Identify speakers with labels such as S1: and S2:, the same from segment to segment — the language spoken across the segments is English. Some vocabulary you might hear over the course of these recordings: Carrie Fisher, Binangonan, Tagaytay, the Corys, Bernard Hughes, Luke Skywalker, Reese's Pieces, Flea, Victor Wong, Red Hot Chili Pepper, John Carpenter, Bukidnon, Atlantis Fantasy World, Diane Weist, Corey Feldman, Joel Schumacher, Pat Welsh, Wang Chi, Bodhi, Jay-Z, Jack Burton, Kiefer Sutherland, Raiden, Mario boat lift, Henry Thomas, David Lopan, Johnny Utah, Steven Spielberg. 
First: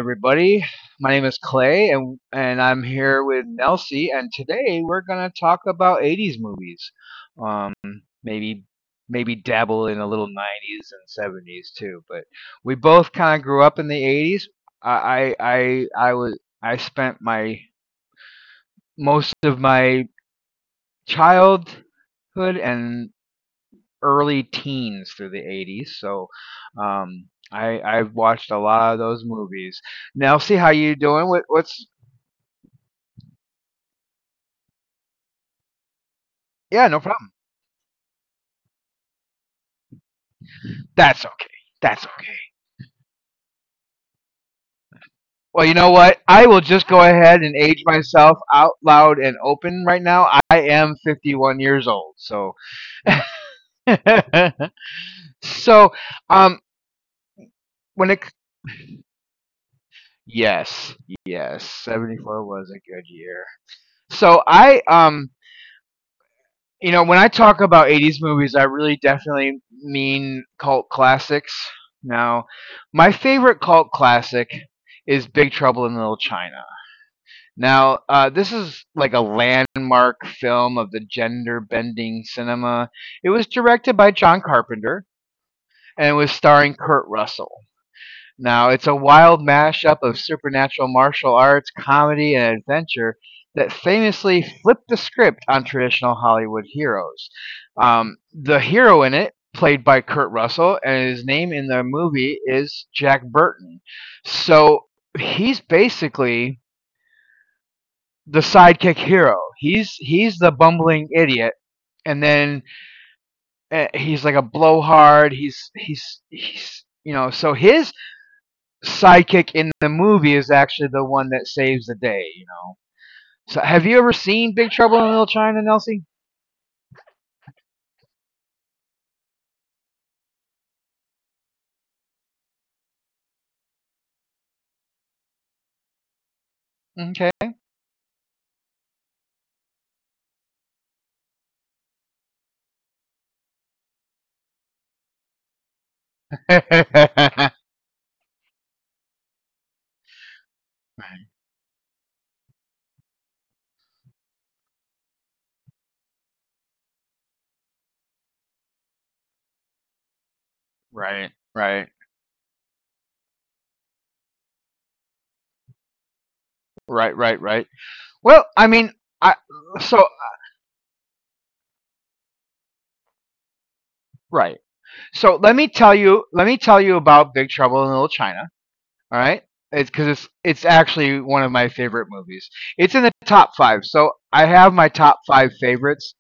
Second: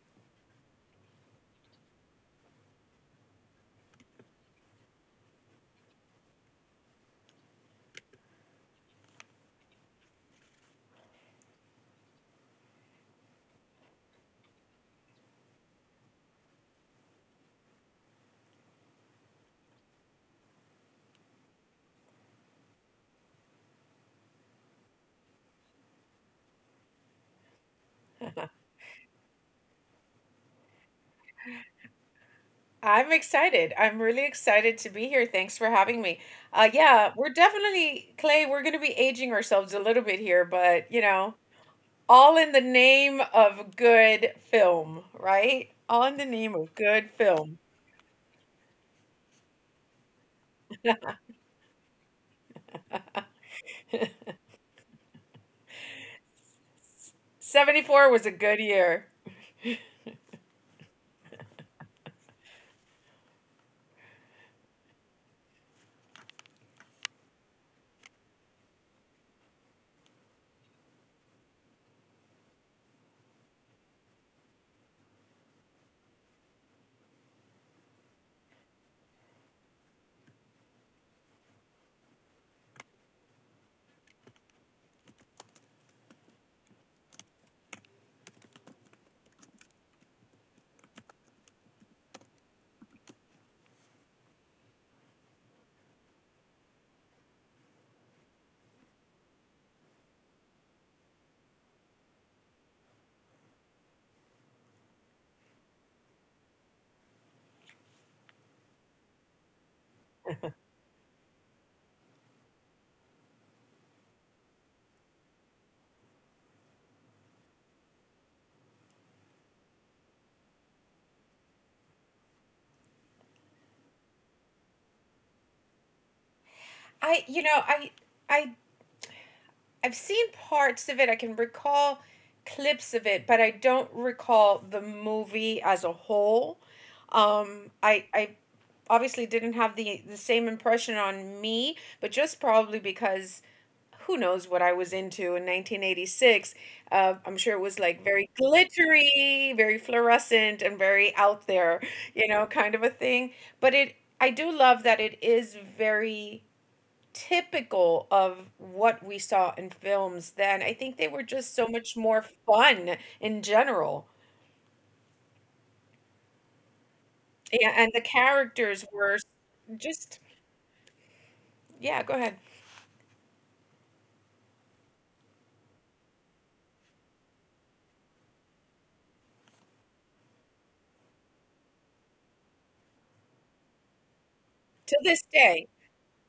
S1: everybody. My name is Clay, and I'm here with Nelsie, and today we're gonna talk about '80s movies. Um, maybe maybe dabble in a little '90s and '70s too. But we both kind of grew up in the '80s. I spent my most of my childhood and early teens through the '80s. So um, I've watched a lot of those movies. Nelsie, how you doing? What what's
S2: I'm excited. I'm really excited to be here. Thanks for having me. Uh,
S1: Yeah, no
S2: yeah,
S1: problem.
S2: we're definitely, Clay, we're going to be aging ourselves a little bit here, but you
S1: That's
S2: know,
S1: okay. That's okay.
S2: all in the name of good film,
S1: Well,
S2: right?
S1: you know
S2: All
S1: what?
S2: in the
S1: I will
S2: name of
S1: just go
S2: good
S1: ahead and
S2: film.
S1: age myself out loud and open right now. I am 51 years old. So, so um, when it
S2: 74 was a good year.
S1: yes, yes, 74 was a good year. So when I talk about '80s movies, I really definitely mean cult classics. Now, my favorite cult classic is Big Trouble in Little China. Now, this is like a landmark film of the gender bending cinema. It was directed by John Carpenter and was starring Kurt Russell. Now, it's a wild mashup of supernatural martial arts, comedy, and adventure that famously flipped the script on traditional Hollywood heroes. The hero in it, played by Kurt Russell, and his name in the movie is Jack Burton. So he's basically the sidekick hero. He's the bumbling idiot, and then he's like a blowhard. He's. So his sidekick in the movie is actually the one that saves the day. So, have you ever seen Big Trouble in Little China, Nelsie?
S2: I, you know, I, I I've seen parts of it. I can recall clips of it, but I don't recall the movie as a whole.
S1: Okay.
S2: I obviously didn't have the same impression on me, but just probably because who knows what I was into in 1986. I'm sure it was like very glittery, very fluorescent, and very out there, you know, kind of a thing. But it, I do love that it is very typical of what we saw in films then. I think they were
S1: Right,
S2: just so
S1: right,
S2: much more fun in general.
S1: right, right, right.
S2: Yeah, and the
S1: Well, I
S2: characters
S1: mean,
S2: were
S1: I so
S2: just yeah, go ahead.
S1: right. So let me tell you about Big Trouble in Little China. All right, it's because it's actually one of my favorite movies. It's in the top five, so I have my
S2: To this
S1: top five
S2: day.
S1: favorites.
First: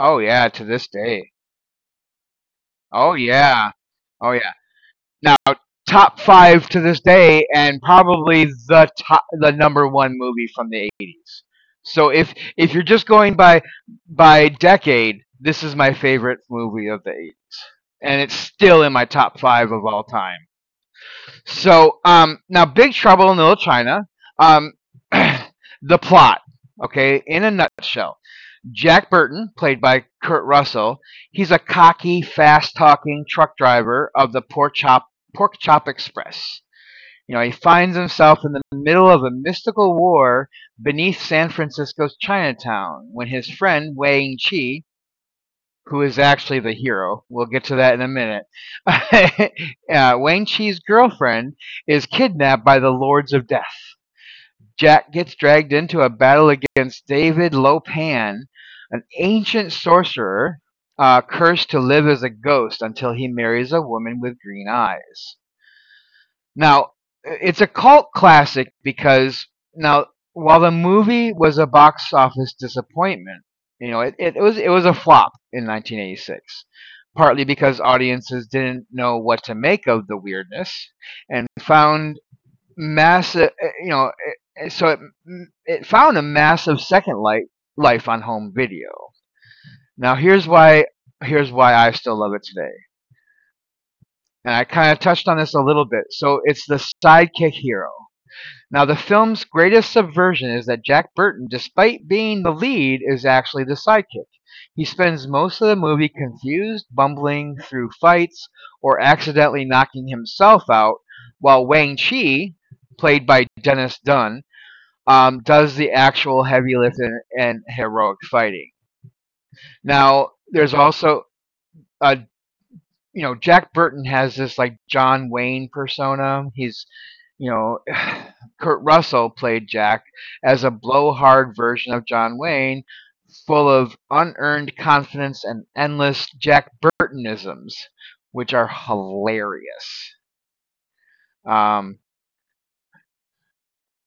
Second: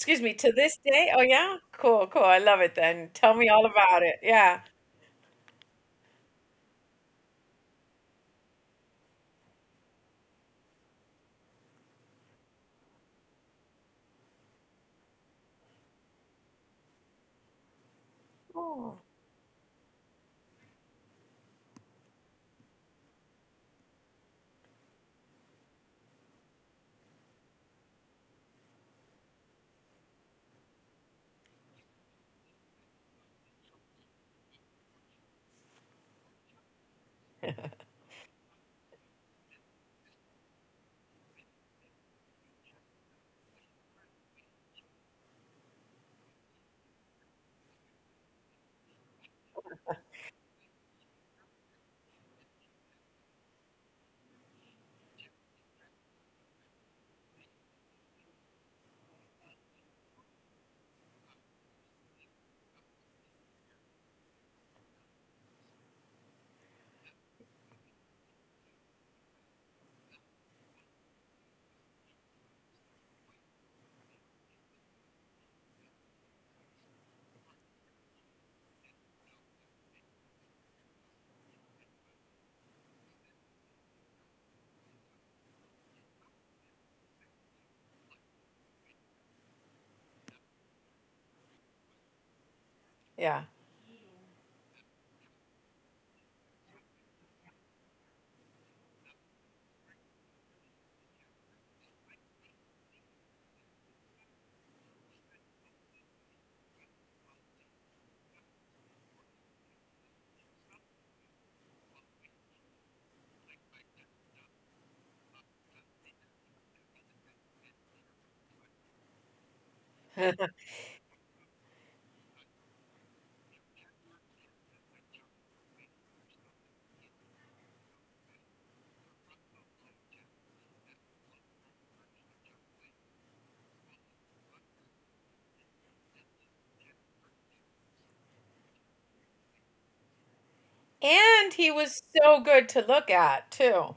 S1: Oh
S2: me,
S1: yeah,
S2: to
S1: to
S2: this
S1: this
S2: day? Oh
S1: day.
S2: yeah? Cool, cool. I love it then.
S1: Oh
S2: Tell me all
S1: yeah,
S2: about it.
S1: oh yeah.
S2: Yeah.
S1: Now, top five to this day, and probably the number one movie from the '80s. So if you're just going by decade, this is my favorite movie of the '80s, and it's still in my
S2: Oh.
S1: top five of all time. So now, Big Trouble in Little China. Um, the plot, okay, in a nutshell. Jack Burton, played by Kurt Russell, he's a cocky, fast-talking truck driver of the Pork Chop Express. You know, he finds himself in the middle of a mystical war beneath San Francisco's Chinatown when his friend Wang Chi, who is actually the hero, we'll get to that in a minute, Wang Chi's girlfriend is kidnapped by the Lords of Death. Jack gets dragged into a battle against David Lopan, an ancient sorcerer cursed to live as a ghost until he marries a woman with green eyes. Now, it's a cult classic because now, while the movie was a box office disappointment, you know, it was a flop in 1986, partly because audiences didn't know what to make of the weirdness, and found massive, you know, so it found a massive second life on home video. Now here's why I still love it today.
S2: Yeah.
S1: And I kind of touched on this a little bit. So it's the sidekick hero. Now the film's greatest subversion is that Jack Burton, despite being the lead, is actually the sidekick. He spends most of the movie confused, bumbling through fights, or accidentally knocking himself out, while Wang Chi, played by Dennis Dunn, does the actual heavy lifting and heroic fighting. Now, there's also a you know Jack Burton has this like John Wayne persona. He's you know Kurt Russell played Jack as a blowhard version of John Wayne, full of unearned confidence and endless Jack Burtonisms, which are hilarious.
S2: And he
S1: Um,
S2: was so good to look at too.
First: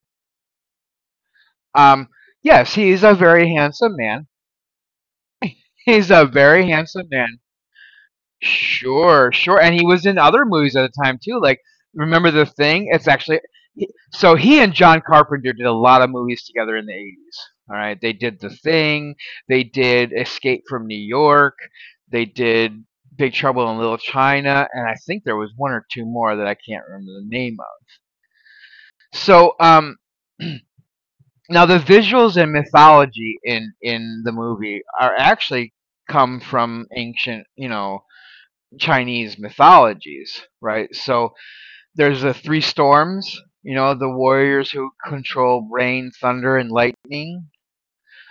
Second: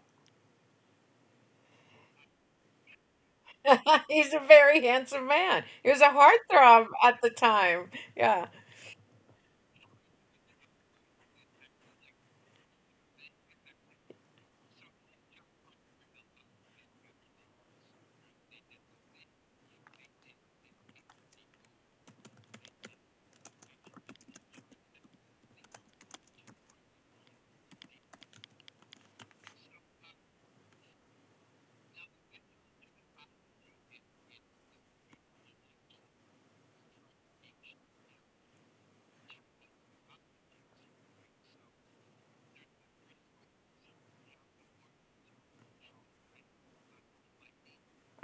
S1: um, yes, he's a very handsome man.
S2: He's a very handsome man. He was a
S1: He's a very
S2: heartthrob
S1: handsome
S2: at the
S1: man.
S2: time. Yeah.
S1: Sure, sure. And he was in other movies at the time too. Like, remember the thing? It's actually so he and John Carpenter did a lot of movies together in the '80s. All right. They did The Thing, they did Escape from New York, they did Big Trouble in Little China, and I think there was one or two more that I can't remember the name of. So, now the visuals and mythology in the movie are actually come from ancient, you know, Chinese mythologies, right? So there's the three storms, you know, the warriors who control rain, thunder, and lightning.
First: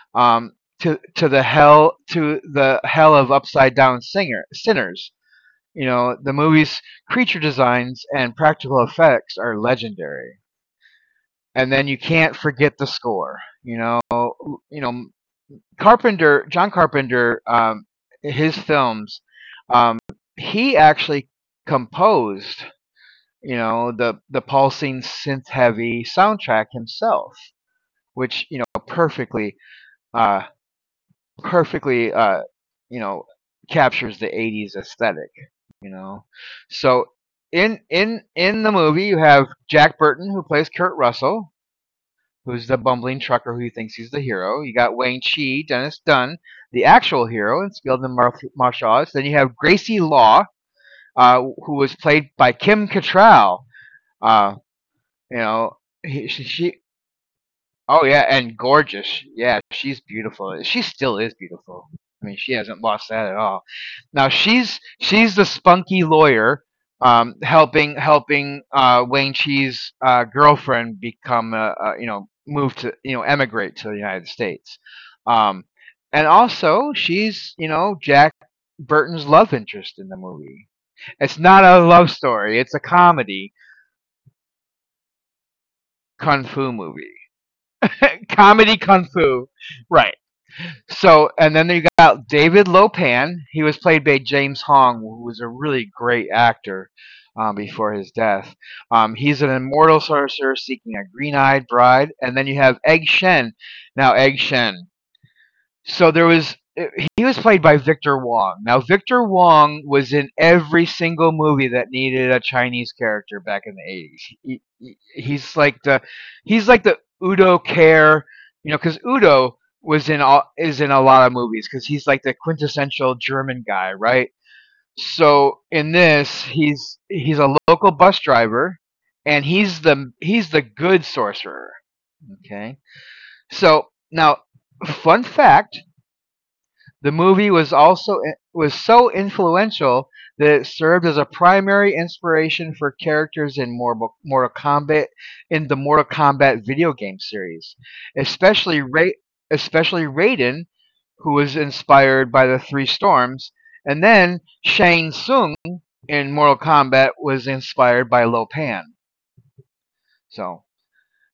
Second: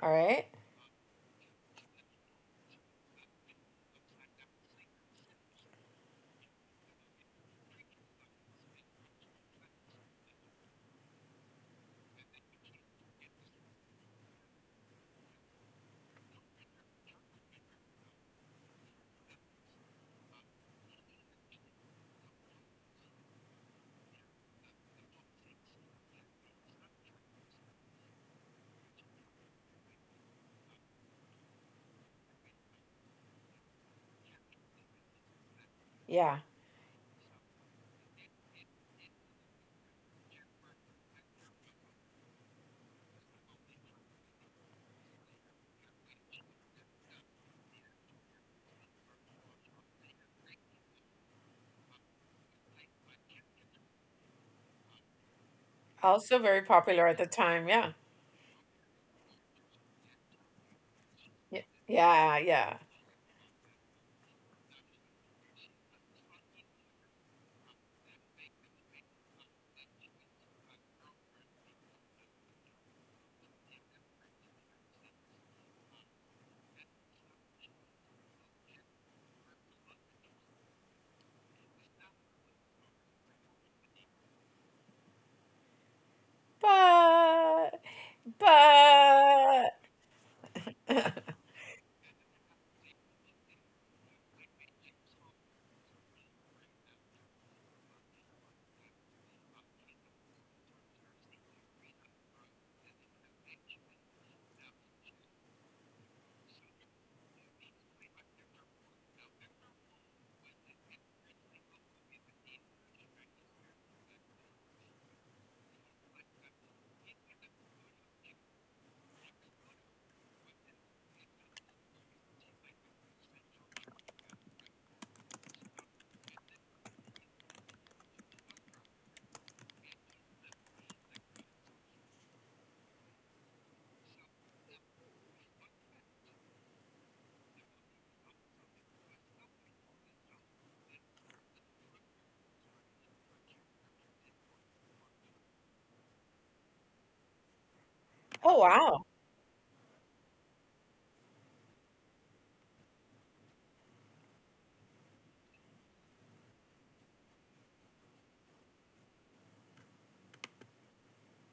S2: All right.
S1: Um, to the hell of upside down singer sinners. You know, the movie's creature designs and practical effects are legendary. And then you can't forget the score. You know, you know John Carpenter, his films, um, he actually composed the pulsing synth heavy soundtrack himself, which uh perfectly you know captures the '80s aesthetic. you
S2: Yeah.
S1: know so in the movie, you have Jack Burton, who plays Kurt Russell, who's the bumbling trucker who thinks he's the hero. You got Wayne Chi, Dennis Dunn, the actual hero and skilled in martial arts. Then you have Gracie Law, who was played by Kim Cattrall, uh, you know
S2: Also
S1: he,
S2: very
S1: she
S2: popular at the time, yeah.
S1: oh yeah, and gorgeous. Yeah, she's beautiful. She still is
S2: Yeah,
S1: beautiful. I
S2: yeah,
S1: mean, she
S2: yeah.
S1: hasn't lost that at all. Now she's the spunky lawyer, helping Wayne Chi's girlfriend become, you know move to you know emigrate to the United States, um, and also she's, Jack Burton's love interest in the movie. It's not a love story. It's a comedy kung fu movie.
S2: But
S1: Comedy kung fu.
S2: but
S1: Right. So, and then you got David Lopan. He was played by James Hong, who was a really great actor before his death. He's an immortal sorcerer seeking a green eyed bride. And then you have Egg Shen. Now, Egg Shen, so there was he was played by Victor Wong. Now Victor Wong was in every single movie that needed a Chinese character back in the '80s. He's like the Udo Care, you know, cuz Udo was in all is in a lot of movies cuz he's like the quintessential German guy, right? So in this, he's a local bus driver, and he's the good sorcerer, okay? So now, fun fact, the movie was so influential that it served as a primary inspiration for characters in Mortal Kombat in the Mortal Kombat video game series,
S2: oh
S1: especially
S2: wow.
S1: Ra- especially Raiden, who was inspired by the Three Storms, and then Shang Tsung in Mortal Kombat was inspired by Lo Pan. So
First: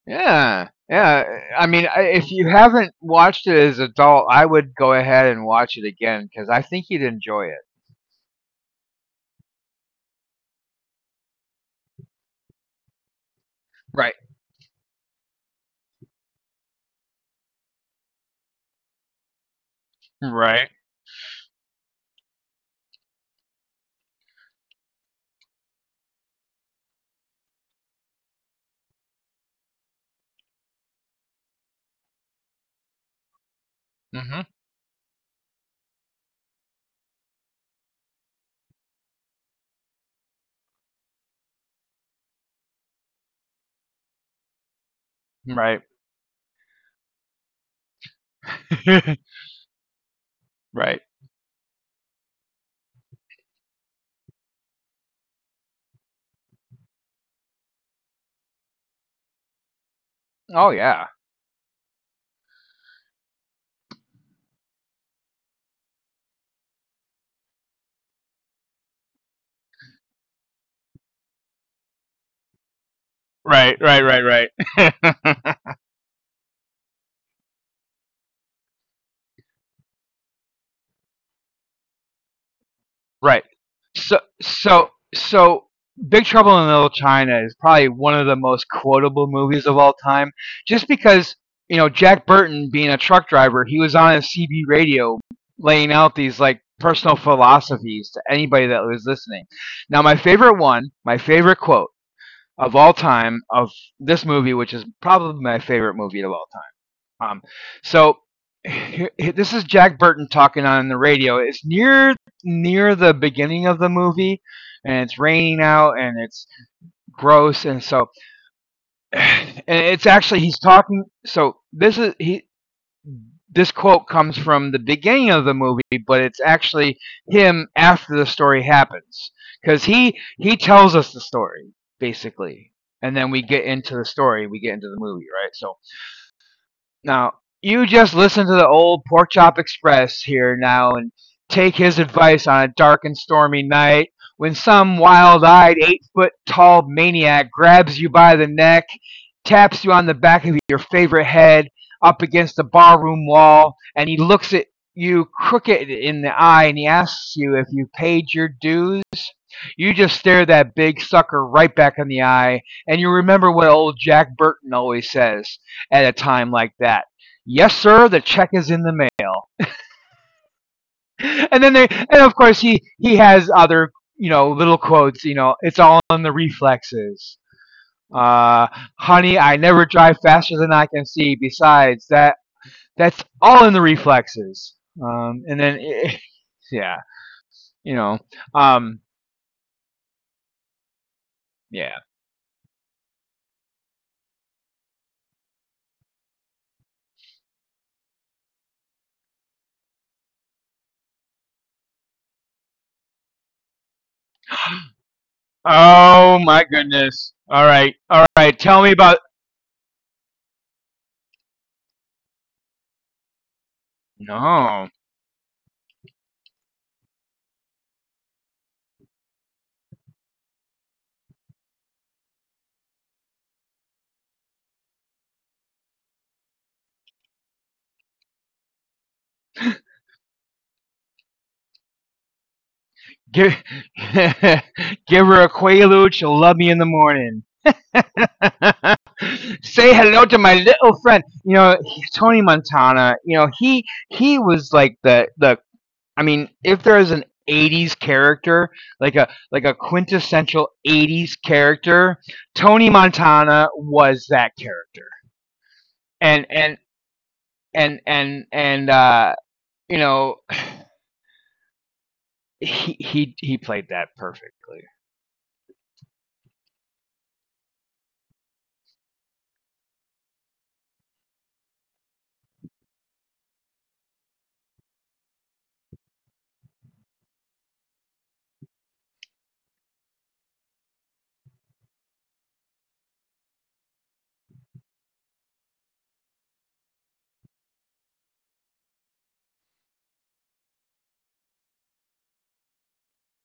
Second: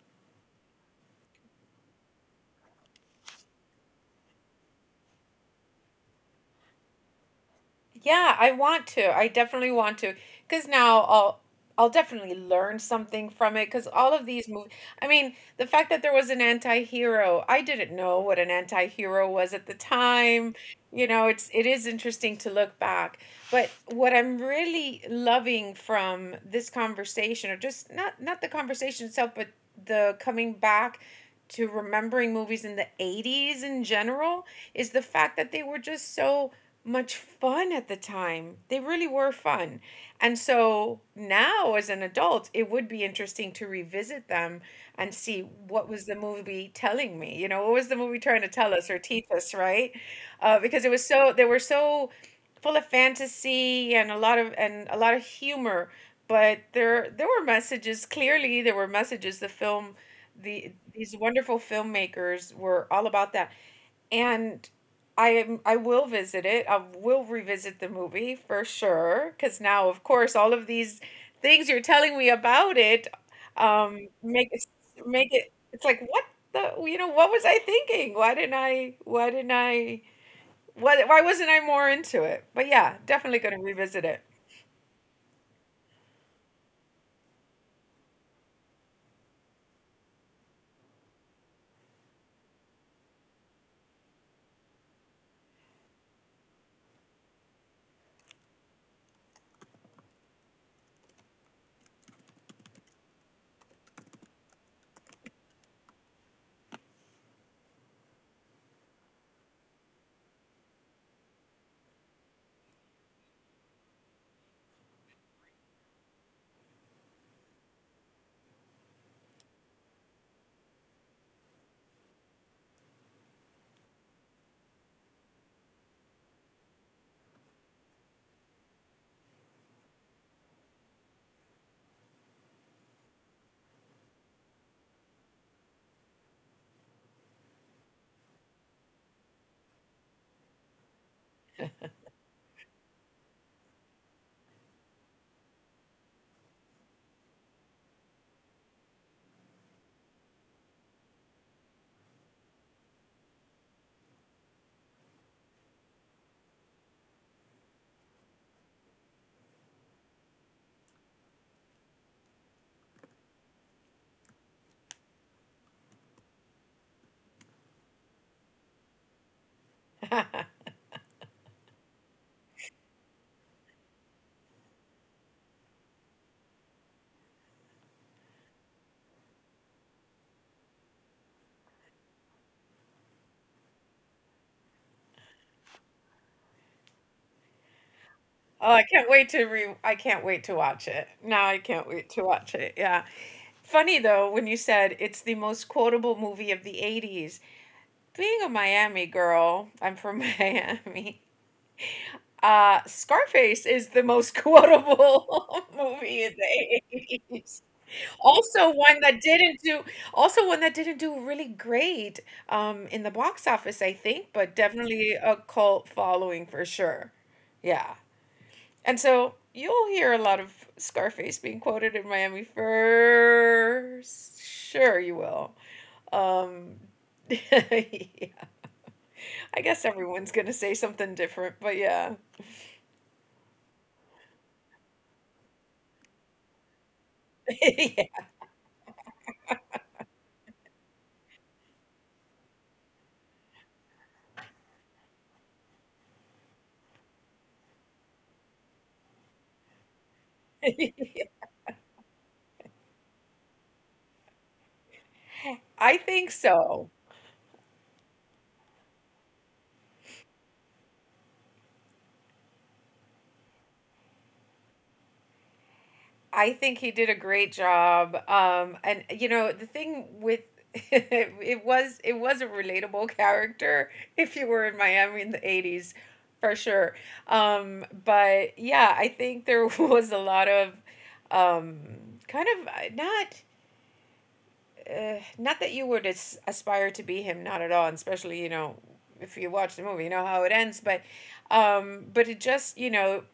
S1: yeah, yeah. I mean, if you haven't watched it as adult, I would go ahead and watch it again because I think you'd enjoy it.
S2: Yeah, I want to. I definitely want to because now I'll definitely learn something from it because
S1: Right.
S2: all of these movies. I mean, the fact that there was an anti-hero, I didn't know what an anti-hero was at the time.
S1: Right.
S2: You know, it's it is interesting to look back. But what I'm really loving from this conversation, or just not the conversation itself, but the coming back to remembering movies in the 80s in
S1: Hmm.
S2: general, is the fact that they were just so much fun at the time. They really were fun. And so now, as an adult, it would be interesting to revisit them and see
S1: Right.
S2: what was the movie telling me. You know, what was the movie trying to tell us or teach us, right? Because it
S1: Right.
S2: was so they were so full of fantasy and a lot of humor. But there were messages. Clearly, there were messages. The film,
S1: Oh
S2: the
S1: yeah.
S2: these wonderful filmmakers were all about that, and I will visit it. I will revisit the movie for sure cuz now of course all of these things you're telling me about it
S1: Right. Right. Right.
S2: make it
S1: Right.
S2: make it, it's like what the you know what was I thinking? Why didn't I What? Why wasn't I more into it? But yeah,
S1: Right.
S2: definitely going to revisit
S1: So
S2: it.
S1: so so Big Trouble in Little China is probably one of the most quotable movies of all time just because, you know, Jack Burton being a truck driver, he was on a CB radio laying out these like personal philosophies to anybody that was listening. Now my favorite one, my favorite quote of all time of this movie, which is probably my favorite movie of all, um, so here, this is Jack Burton talking on the radio. It's near the beginning of the movie, and it's raining out, and it's gross, and so, and it's actually he's talking. So this is he. This quote comes from the beginning of the movie, but it's actually him after the story happens, because he tells us the story, basically, and then we get into the movie, right? So now, you just listen to the old Porkchop Express here now, and take his advice on a dark and stormy night when some wild eyed, 8-foot tall maniac grabs you by the neck, taps you on the back of your favorite head up against the barroom wall, and he looks at you crooked in the eye and he asks you if you paid your dues. You just stare that big sucker right back in the eye, and you remember what old Jack Burton always says at a time like that. Yes, sir, the check is in the mail. And of course, he has other little quotes. You know, it's all in the reflexes. Uh, Honey, I never drive faster than I can see. Besides that, that's all in the reflexes. And then yeah, you know, um,
S2: I can't wait to watch it. Now I can't
S1: yeah.
S2: wait to watch it. Yeah. Funny though when you said it's the most quotable movie of the 80s. Being a Miami girl, I'm from Miami. Scarface is the most quotable movie
S1: Oh
S2: in
S1: my
S2: the
S1: goodness. All
S2: 80s.
S1: right, all right.
S2: Also
S1: Tell me
S2: one
S1: about.
S2: that didn't do Also one that didn't do really great in the box office, I think, but
S1: No.
S2: definitely a cult following for sure. Yeah. And so you'll hear a lot of Scarface being quoted in Miami for sure you will. Um yeah. I guess everyone's gonna say something different, but yeah.
S1: Give Give her a quaalude. She'll love me in the morning.
S2: Yeah.
S1: Say hello to my little friend. You know, Tony Montana. You know, he was like the the. I mean, if there is an '80s character, like a quintessential '80s character, Tony Montana was that character.
S2: I think
S1: And and
S2: so.
S1: and you know, he played that perfectly.
S2: I think he did a great job. And you know, the thing with it was a relatable character if you were in Miami in the 80s for sure. But yeah, I think there was a lot of kind of not that you would as- aspire to be him, not at all, and especially you know if you watch the movie, you know how it ends. But it just you know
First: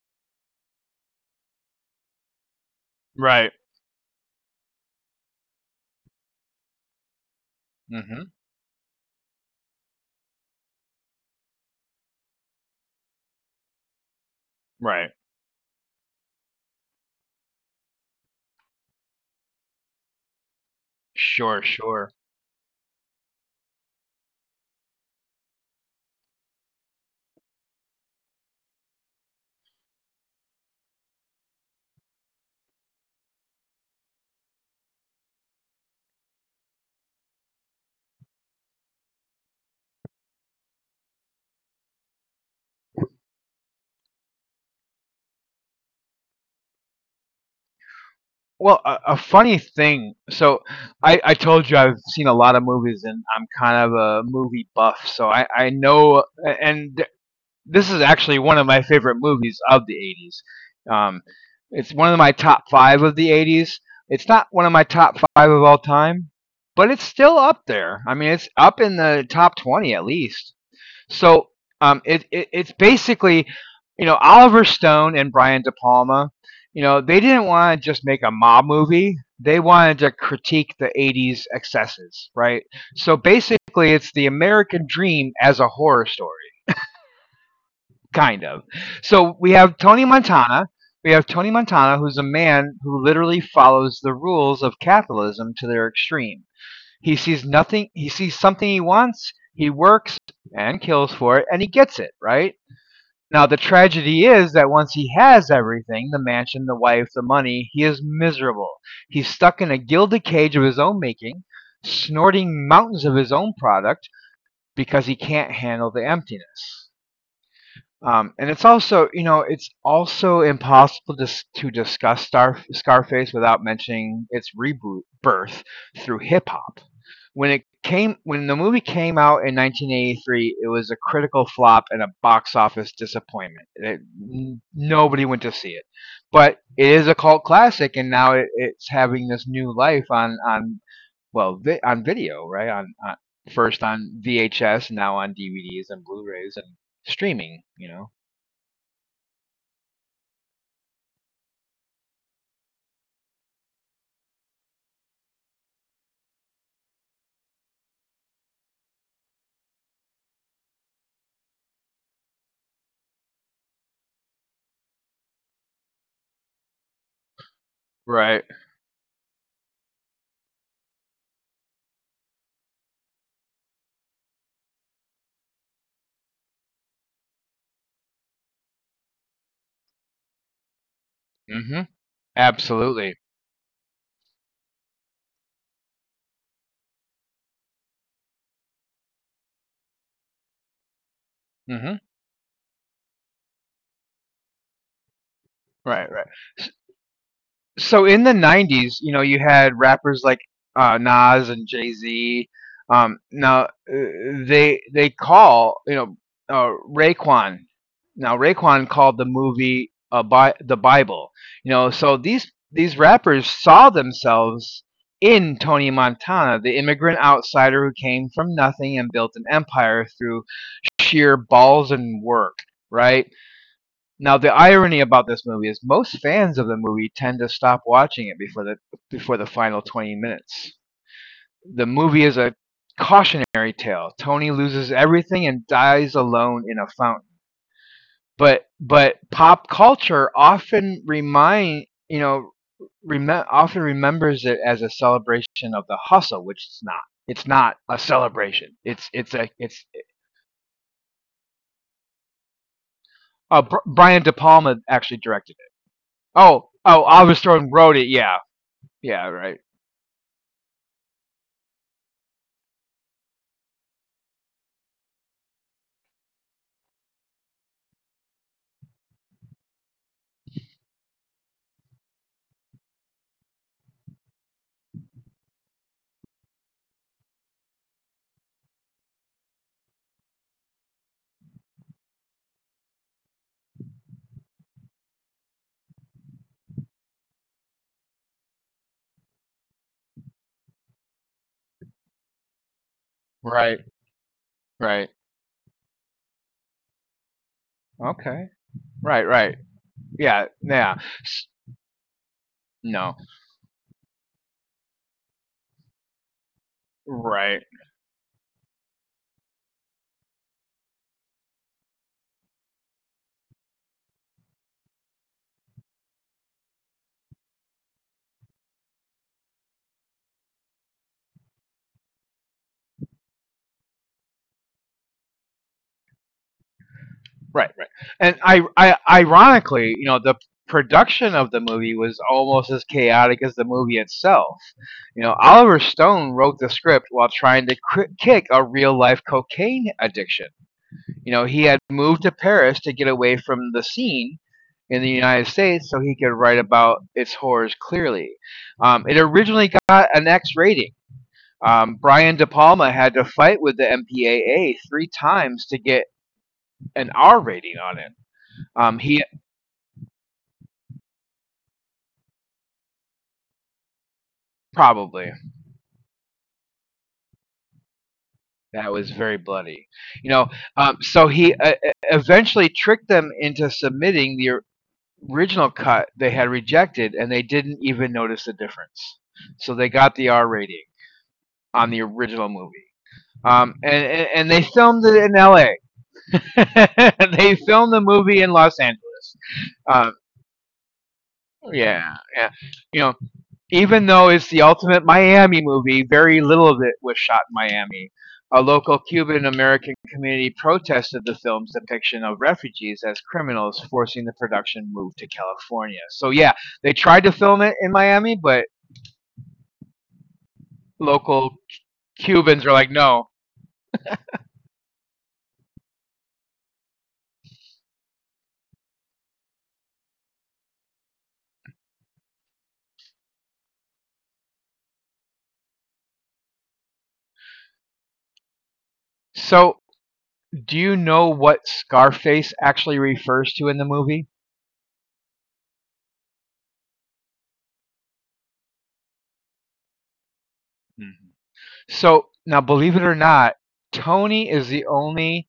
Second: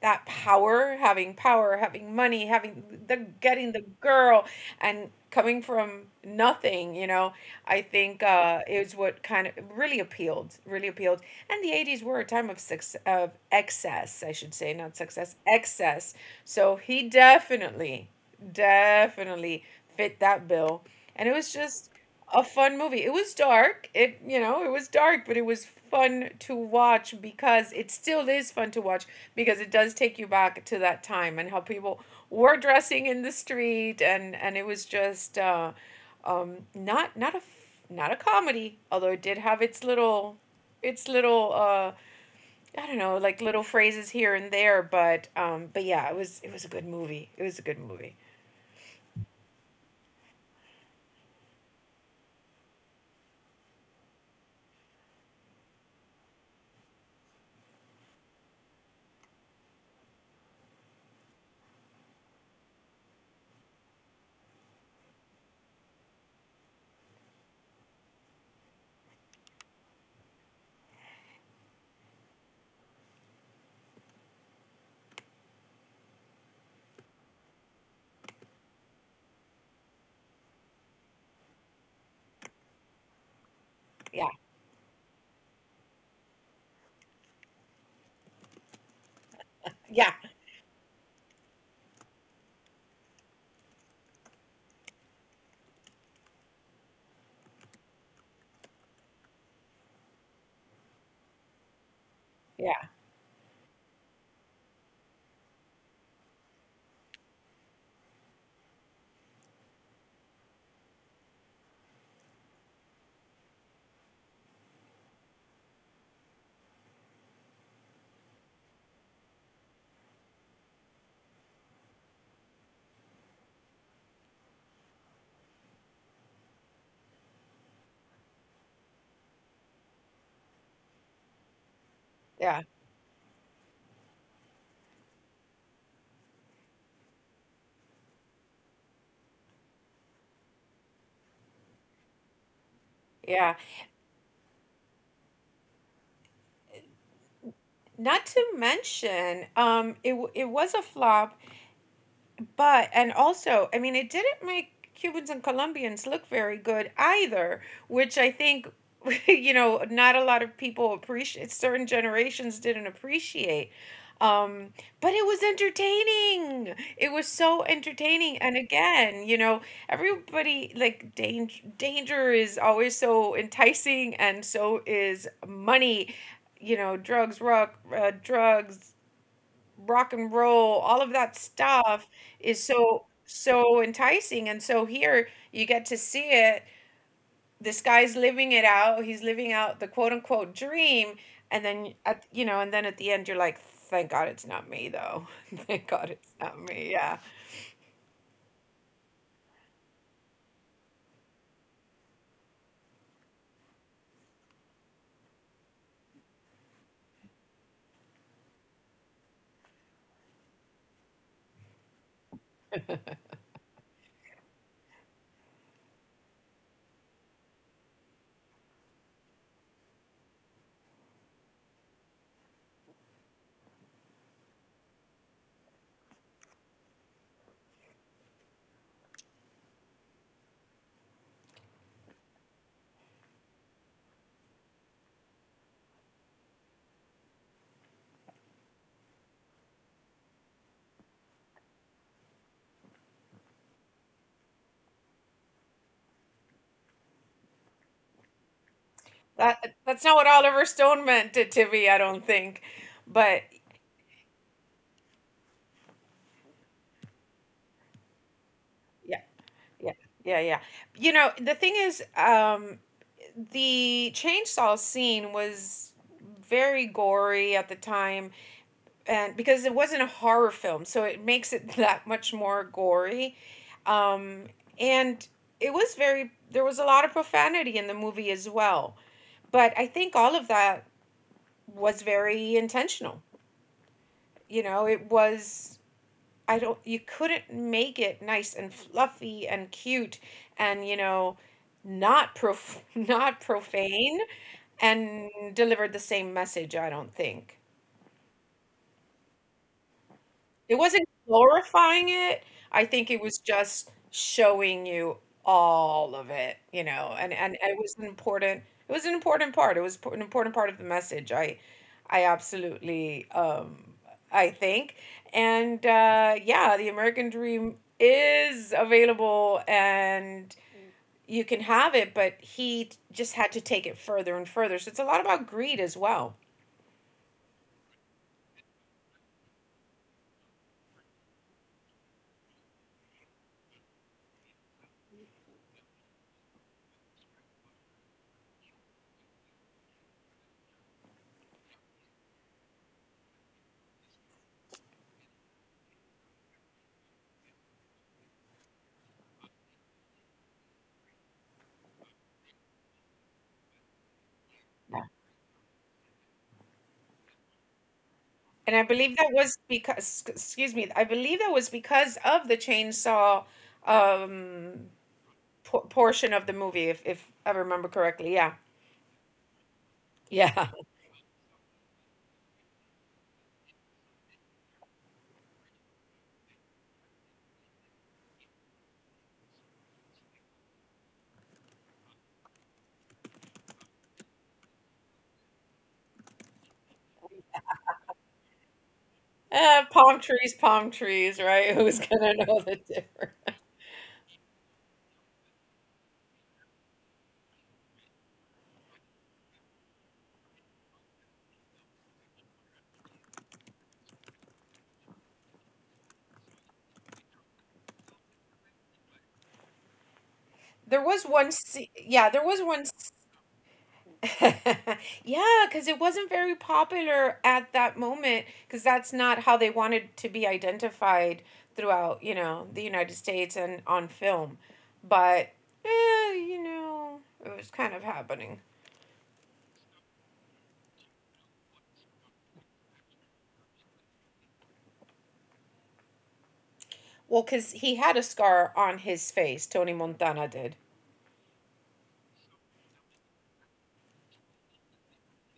S2: that power, having money, having the
S1: Right.
S2: getting the girl, and coming from nothing, you know, I think
S1: Hmm.
S2: is what kind of really appealed, really appealed. And the 80s were a time of success, of excess, I should say, not
S1: Right.
S2: success, excess. So he definitely definitely fit that bill. And it was
S1: Sure,
S2: just
S1: sure.
S2: a fun movie. It was dark. It, you know, it was dark, but it was fun to watch because it still is fun to watch because it does take you back to that time and how people were dressing in the street and it was just not not a comedy, although it did have its little its little uh I don't know, like little phrases here and there, but yeah, it was a good movie. It was a good movie.
S1: Well, a funny thing. So, I told you I've seen a lot of movies, and I'm kind of a movie buff. So I know, and this is actually one of my favorite movies of the '80s. It's one of my top five of the '80s. It's not one of my top five of all time, but it's still up there. I mean, it's up in the top 20 at least. So it's basically, you know, Oliver Stone and Brian De Palma. You know, they didn't want to just make a mob movie. They wanted to critique the '80s excesses, right? So basically, it's
S2: Yeah.
S1: the American Dream as a horror story, kind of. So we have Tony
S2: Yeah,
S1: Montana. We have Tony Montana, who's a man who literally follows the rules of capitalism to their extreme. He sees nothing. He sees something he wants. He works and kills for it, and he gets it, right?
S2: yeah,
S1: Now the tragedy is that once he has everything, the mansion, the wife, the money, he is miserable. He's stuck in a gilded cage of his own making, snorting mountains of his own product because he can't handle the emptiness. And it's also, you know, it's also impossible to discuss Scarface without mentioning its reboot birth through hip hop. When the movie came out in 1983, it was a critical flop and a box
S2: yeah,
S1: office disappointment. Nobody went to see it, but it is a cult classic, and now it's having this new life on video, right? On
S2: yeah.
S1: first on VHS, now on DVDs and Blu-rays and streaming.
S2: Not to mention, it was a flop. But, and also, I mean, it didn't make Cubans and Colombians look very good either, which I think, you know, not a lot of people appreciate, certain generations didn't appreciate. Um, but it was entertaining. It was so entertaining.
S1: Right.
S2: And again, you know, everybody like danger, danger is always so enticing, and so is money. You know, drugs, rock and roll, all of that
S1: Mhm.
S2: stuff is
S1: Absolutely.
S2: so enticing. And so here you get to see it. This guy's living it out. He's living out the quote unquote dream. And then
S1: Mhm.
S2: at you know, and then at the end you're like, thank God it's not me though. Thank God
S1: Right,
S2: it's
S1: right.
S2: not me. Yeah.
S1: So in the 90s, you know, you had rappers like, Nas and Jay-Z. Now, they call, Raekwon, now Raekwon called the movie a Bi the Bible. You know, so these rappers saw themselves in Tony Montana, the immigrant outsider who came from nothing and built an empire through sheer balls and work, right? Now, the irony about this movie is most fans of the movie tend to stop watching it before the final 20 minutes. The movie is a cautionary tale. Tony loses everything and dies alone in a fountain. But pop culture often remind you know rem- often remembers it as a celebration of the hustle, which it's not. It's not a celebration. It's it's a
S2: That
S1: it's.
S2: that's not what Oliver Stone meant to be, I don't think. But
S1: Brian De Palma actually directed it. Oh, Oliver Stone wrote it. Yeah,
S2: yeah,
S1: yeah, right.
S2: yeah, yeah, yeah. You know, the thing is, the chainsaw scene was very gory at the time, and because it wasn't a horror film so it makes it that much more gory, um, and it was very there was a lot of profanity in the movie as well, but I think all of that was very intentional. You know, it was, I don't, you couldn't make it nice and fluffy and cute and you know not prof- not
S1: Right,
S2: profane
S1: right.
S2: and delivered the same message, I don't think.
S1: Okay. Right, right. Yeah,
S2: It
S1: yeah.
S2: wasn't glorifying it. I think
S1: No.
S2: it was just showing you all of it, you know, and
S1: Right.
S2: it was an important, it was an important part. It was po- an important part of the message. I absolutely I think. And yeah, the American Dream is available and you can have it, but he just had to take it further and further. So it's a lot about greed as well.
S1: Right, right. And I ironically, you know, the production of the movie was almost as chaotic as the movie itself. You know, Oliver Stone wrote the script while trying to kick a real-life cocaine addiction. You know, he had moved to Paris to get away from the scene in the United States so he could write about its horrors clearly. It originally got an X rating. Brian De Palma had to fight with the MPAA three times to get an R rating on it.
S2: And I believe that
S1: He
S2: was because, excuse me, I believe that was because of the chainsaw um,
S1: probably
S2: portion of the movie, if I remember correctly. Yeah.
S1: that was very bloody, you know.
S2: Yeah.
S1: So he eventually tricked them into submitting the original cut they had rejected, and they didn't even notice the difference. So they got the R rating on the original movie. And they filmed it in L.A. They filmed the movie in Los Angeles.
S2: Palm
S1: Um,
S2: trees, palm trees, right? Who's
S1: yeah,
S2: gonna know
S1: yeah.
S2: the
S1: You
S2: difference?
S1: know, Even though it's the ultimate Miami movie, very little of it was shot in Miami. A local Cuban American community protested the film's depiction of refugees as criminals, forcing the production move to California. So yeah, they tried to film it in Miami, but
S2: There was one,
S1: local
S2: sce- Yeah, there was
S1: Cubans are
S2: one,
S1: like, no.
S2: yeah, because it wasn't very popular at that moment, because that's not how they wanted to be identified throughout, you know, the United States and on film. But, you know, it was kind of happening.
S1: So do you know what Scarface actually refers to in the movie?
S2: Well, because he had a scar on his face, Tony Montana did.
S1: Mhm. So now, believe it or not, Tony is the only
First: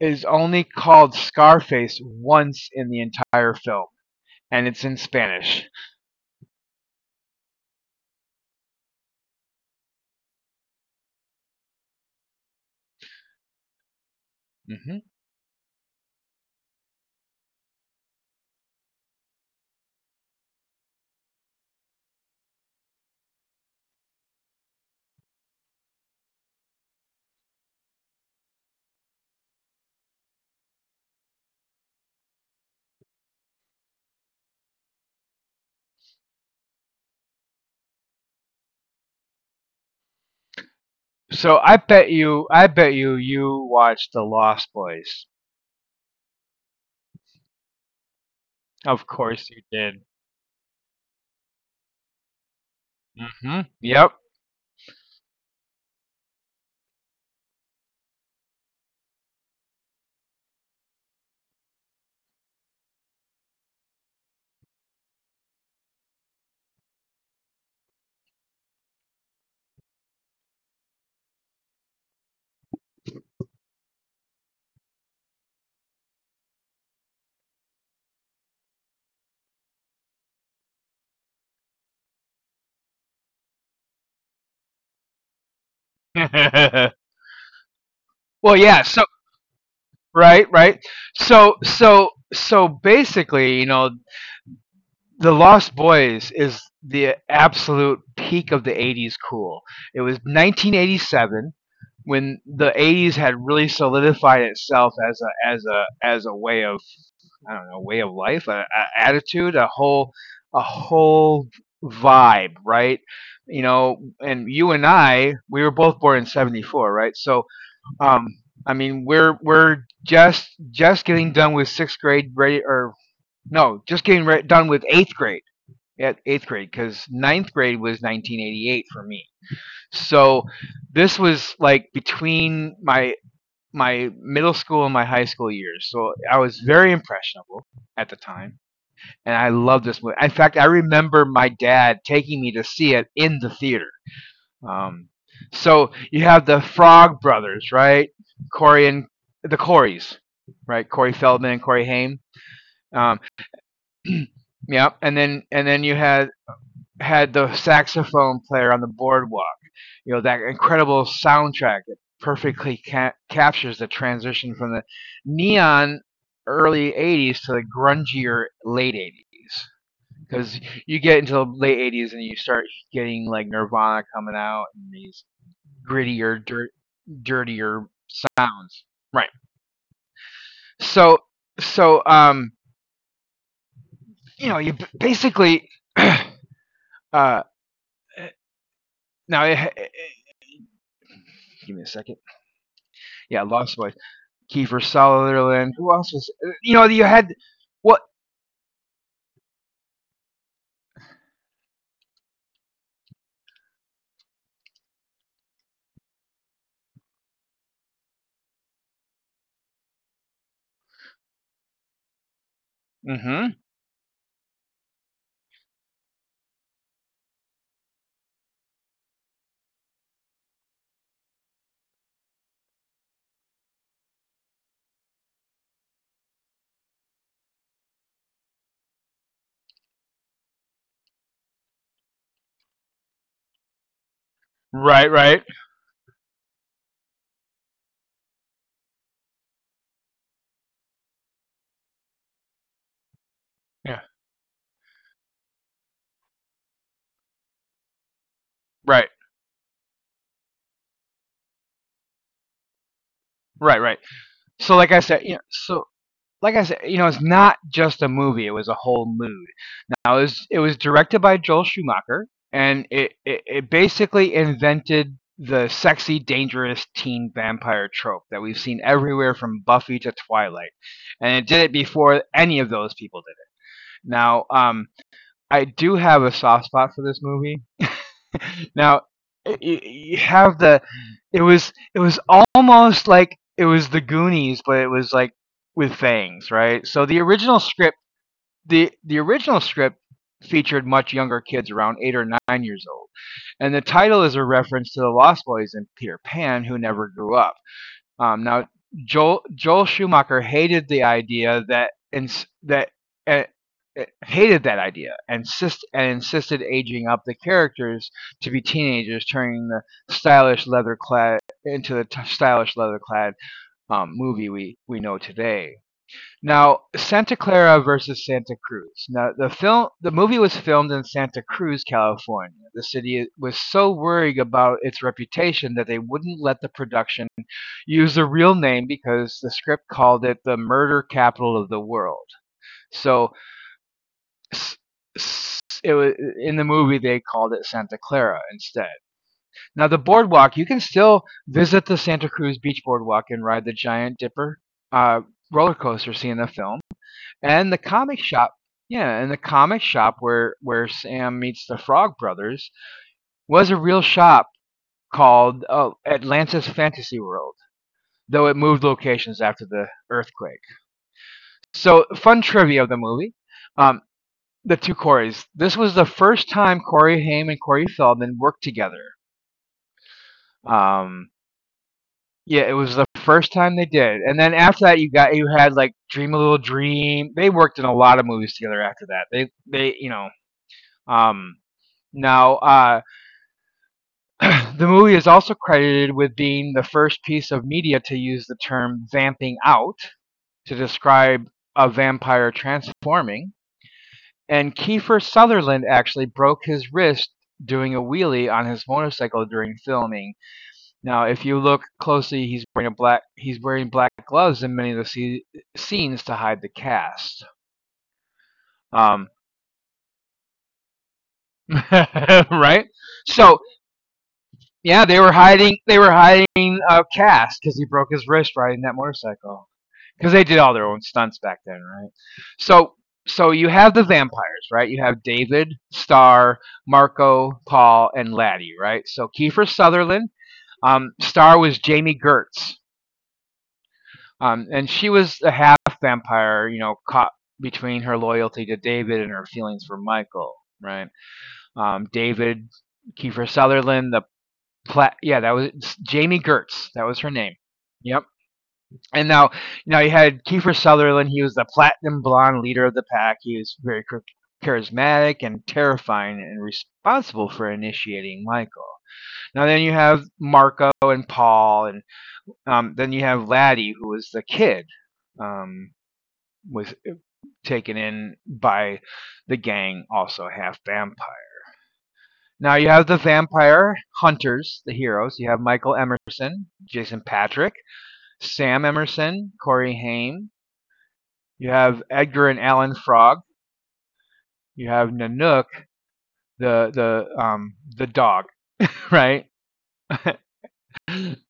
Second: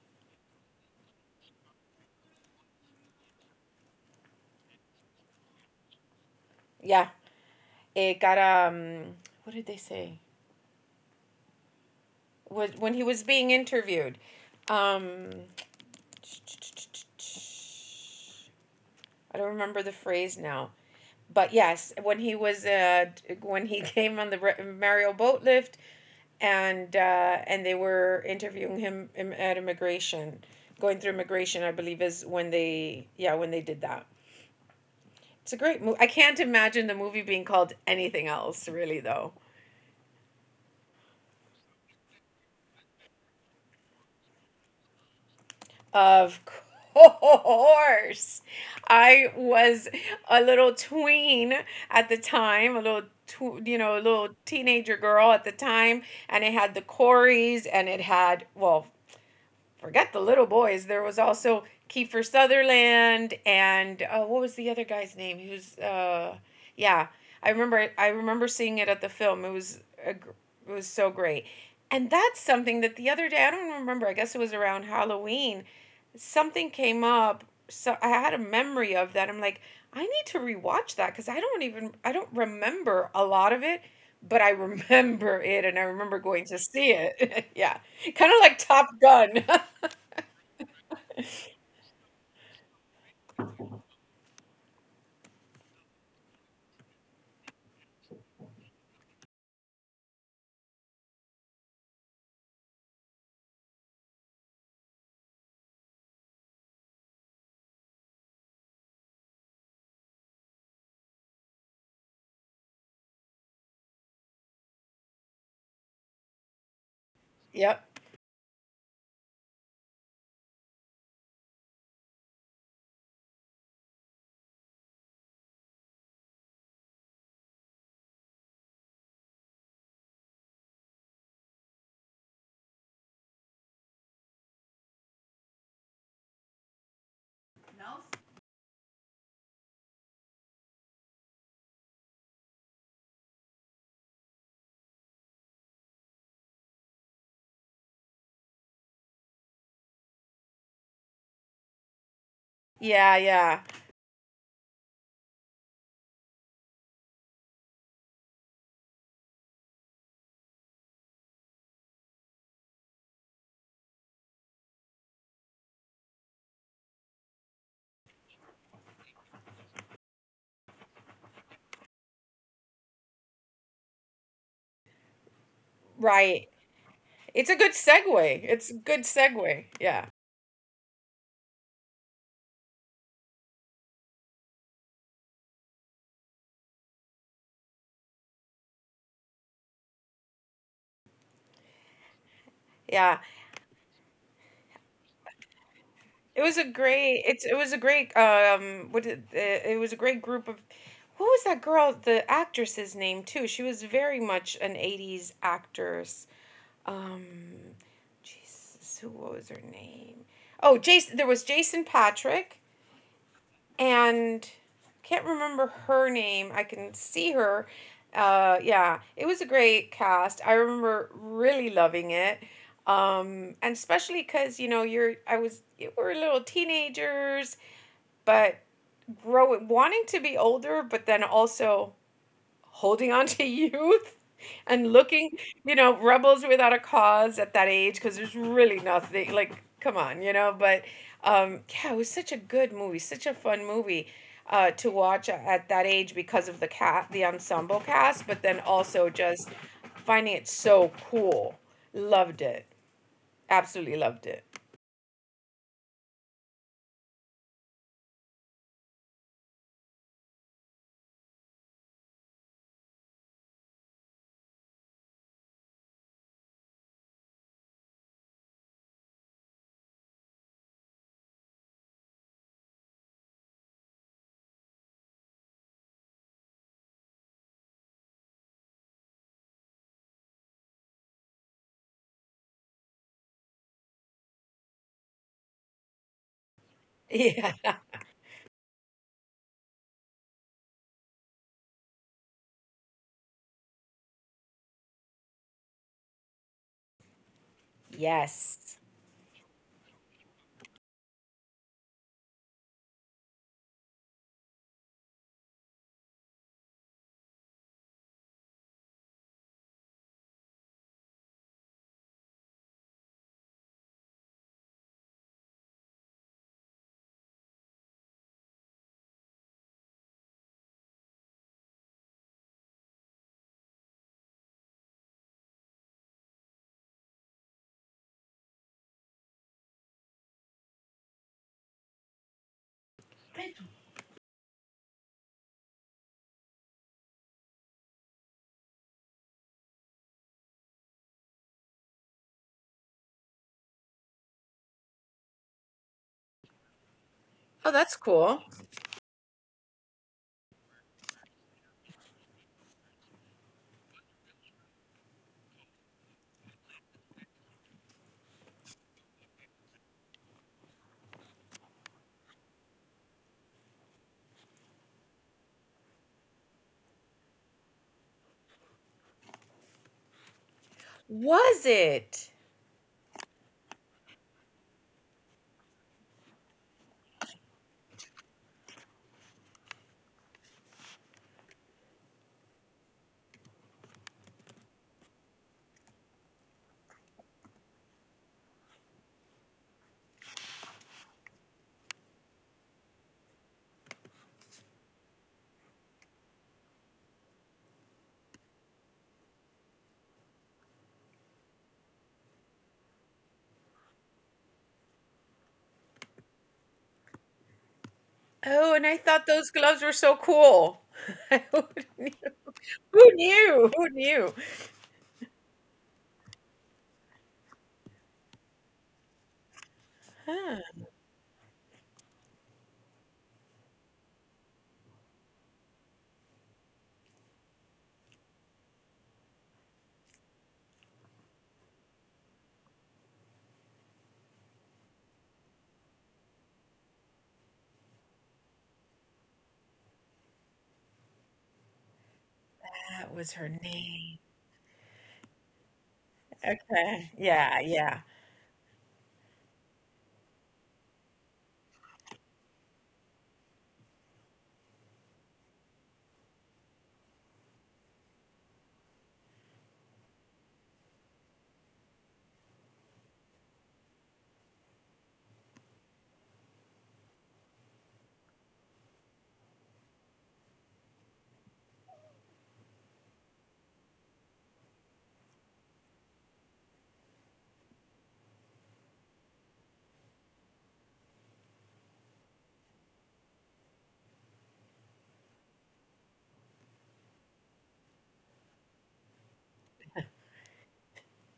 S1: is only called Scarface once in the entire film, and it's in Spanish.
S2: Yeah, it got, what did they say? Was when he was being interviewed.
S1: Hmm.
S2: Um, I don't remember the phrase now, but yes, when he was when he came on the Mario boat lift, and they were interviewing him at immigration, going through immigration, I believe is when they yeah when they did that. It's a great movie. I can't imagine the movie being called anything else really though.
S1: So I bet you, you watched The Lost Boys.
S2: Of course, Horse.
S1: Of
S2: I
S1: course you
S2: was
S1: did.
S2: a little tween at the time, a little
S1: Hmm.
S2: you know, a
S1: Yep.
S2: little teenager girl at the time, and it had the Corys, and it had, well, forget the little boys. There was also Kiefer Sutherland and what was the other guy's name? He was yeah. I remember seeing it at the film. It was so great. And that's something that the other day I don't remember. I guess it was around Halloween. Something came up. So I had a memory of that. I'm like, I need to rewatch that because I don't even I don't remember a lot of it, but I remember it and I remember going to see it. Yeah, kind of
S1: Well,
S2: like
S1: yeah.
S2: Top
S1: So
S2: Gun.
S1: right, right. So, basically, you know, The Lost Boys is the absolute peak of the 80s cool. It was 1987 when the 80s had really solidified itself as a as a as a way of I don't know, way of life, a attitude, a whole vibe, right? You know, and you and I, we were both born in 74, right? So,
S2: Yep.
S1: um I mean, we're just getting done with 6th grade ready or no, just getting done with 8th grade at eighth grade because ninth grade was 1988 for me. So this was like between my middle school and my high school years. So I was very impressionable at the time, and I loved this movie. In fact, I remember my dad taking me to see it in the theater. Um, so you have the Frog Brothers, right? Corey and The Coreys, right? Corey Feldman and Corey Haim.
S2: Yeah,
S1: Um,
S2: yeah.
S1: yeah, and then you had the saxophone player on the boardwalk. You know that incredible soundtrack that perfectly captures the transition from the neon early '80s to the grungier late '80s. Because you get into the late '80s and you start getting like Nirvana coming out and these grittier,
S2: Right.
S1: dir-
S2: It's a good
S1: dirtier
S2: segue. It's a
S1: sounds.
S2: good
S1: Right.
S2: segue. Yeah.
S1: So, so, you basically uh, now. Give me a second.
S2: Yeah.
S1: Yeah, I lost my Kiefer Sutherland. Who else was? You had
S2: It was a
S1: what?
S2: great it was a great group of, what was that girl, the actress's name too? She was very much an 80s actress. Um Jesus, who what was her name? Oh, Jason there was Jason Patrick
S1: Mm-hmm.
S2: and I can't remember her name. I can see her. Yeah, it was a great cast. I remember really loving it. And especially because, we were little teenagers, but grow wanting to be older, but then also holding on to youth and
S1: Right,
S2: looking,
S1: right.
S2: rebels without a cause at that age because there's really nothing like, come on. But yeah, it was such a good movie, such a fun
S1: Yeah.
S2: movie to watch at that age because of the ensemble cast, but then
S1: Right,
S2: also just finding it so cool. Loved it,
S1: right, right.
S2: absolutely loved it.
S1: So, like I said, you know, so like I said, it's not just a movie; it was a whole mood. Now, it was directed by Joel Schumacher, and it basically invented the sexy, dangerous teen vampire trope that we've seen everywhere from Buffy to Twilight, and it did it before any of those people did it. Now, I do have a soft spot for this movie. Now you have the it was almost like it was the Goonies, but it was like with fangs, right? So the original
S2: Yeah.
S1: script the the original script featured much younger kids around 8 or 9 years old, and the title is a reference to the Lost Boys and Peter Pan, who never grew up. Now,
S2: Yes.
S1: Joel Schumacher hated the idea that uh, hated that idea and insisted aging up the characters to be teenagers, turning the stylish leather clad into the stylish leather clad movie we know today. Now, Santa Clara versus Santa Cruz. Now, the movie was filmed in Santa Cruz, California. The city was so worried about its reputation that they wouldn't let the production use a real name because the script called it the murder capital of the world. So in the movie they called it Santa Clara instead. Now the boardwalk, you can still visit the Santa Cruz Beach Boardwalk and ride the Giant Dipper uh, roller coaster seen in the film, and the
S2: Oh, that's
S1: comic shop.
S2: cool.
S1: Yeah, and the comic shop where Sam meets the Frog Brothers was a real shop called Atlantis Fantasy World, though it moved locations after the earthquake. So, fun trivia of the movie, um, the 2 Corys. This was the first time Corey Haim and Corey Feldman worked together. Um,
S2: Was it?
S1: yeah, it was the first time they did, and then after that, you had like Dream a Little Dream. They worked in a lot of movies together after that. They you know um, now The movie is also credited with being the first piece of media to use the term vamping out to describe a vampire transforming. And Kiefer Sutherland actually broke his wrist doing a wheelie on his motorcycle during filming. Now, if you look closely, he's wearing black gloves in many of the scenes to hide the cast.
S2: Oh, and I
S1: Um,
S2: thought those gloves were so cool. Who knew?
S1: right?
S2: Who
S1: So
S2: knew? Who knew?
S1: yeah, they were hiding Cass because he broke his wrist riding that motorcycle. Because they did all their own stunts back then, right? So, so, you have the vampires, right? You have David, Star, Marco, Paul, and Laddie, right? So Kiefer Sutherland. Star was Jamie Gertz, and she was a half vampire, you know, caught between her loyalty to David and her feelings for Michael, right? David
S2: That was
S1: Kiefer
S2: her
S1: Sutherland, the
S2: name.
S1: Yeah, that was Jamie Gertz. That
S2: Okay.
S1: was her name.
S2: Yeah, yeah.
S1: Yep. And now, you had Kiefer Sutherland. He was the platinum blonde leader of the pack. He was very charismatic and terrifying, and responsible for initiating Michael. Now then you have Marco and Paul, and then you have Laddie, who was the kid, um, was taken in by the gang, also half vampire. Now you have the vampire hunters, the heroes. You have Michael Emerson, Jason Patrick, Sam Emerson, Corey Haim. You have Edgar and Alan Frog. You have Nanook, the dog, right? and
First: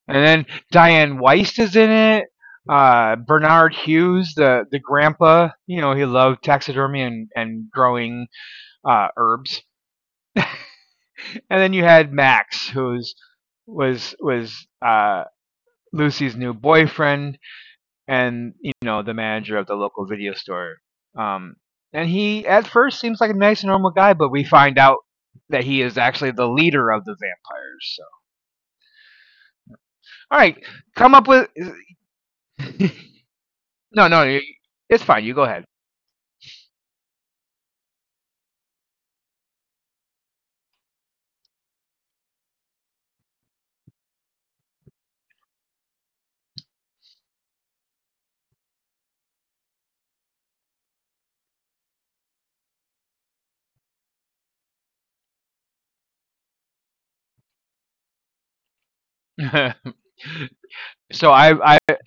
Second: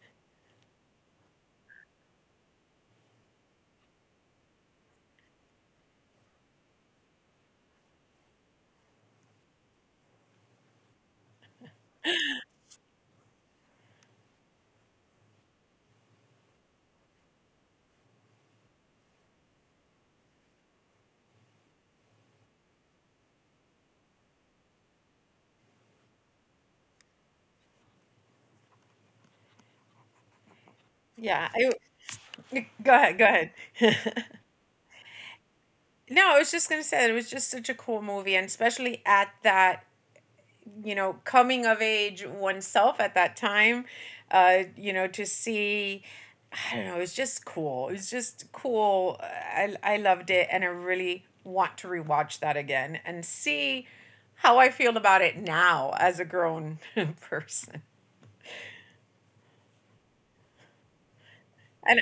S1: then Diane Weist is in it. Bernard Hughes, the grandpa, you know, he loved taxidermy and growing herbs. And then you had Max, who's was Lucy's new boyfriend and you know the manager of the local video store. Um, and he at first seems like a nice and normal guy, but we find out that he is actually the leader of the vampires. So, all right, come up with
S2: Yeah. Go ahead, go ahead.
S1: no, no, it's fine. You go ahead.
S2: No, I was just gonna say it was just such a cool movie, and especially at that, coming of age oneself at that time, to see. I don't know. It was just cool. It was just cool. I loved it, and I really want to rewatch that again and see how I feel about it now as a grown person.
S1: So
S2: And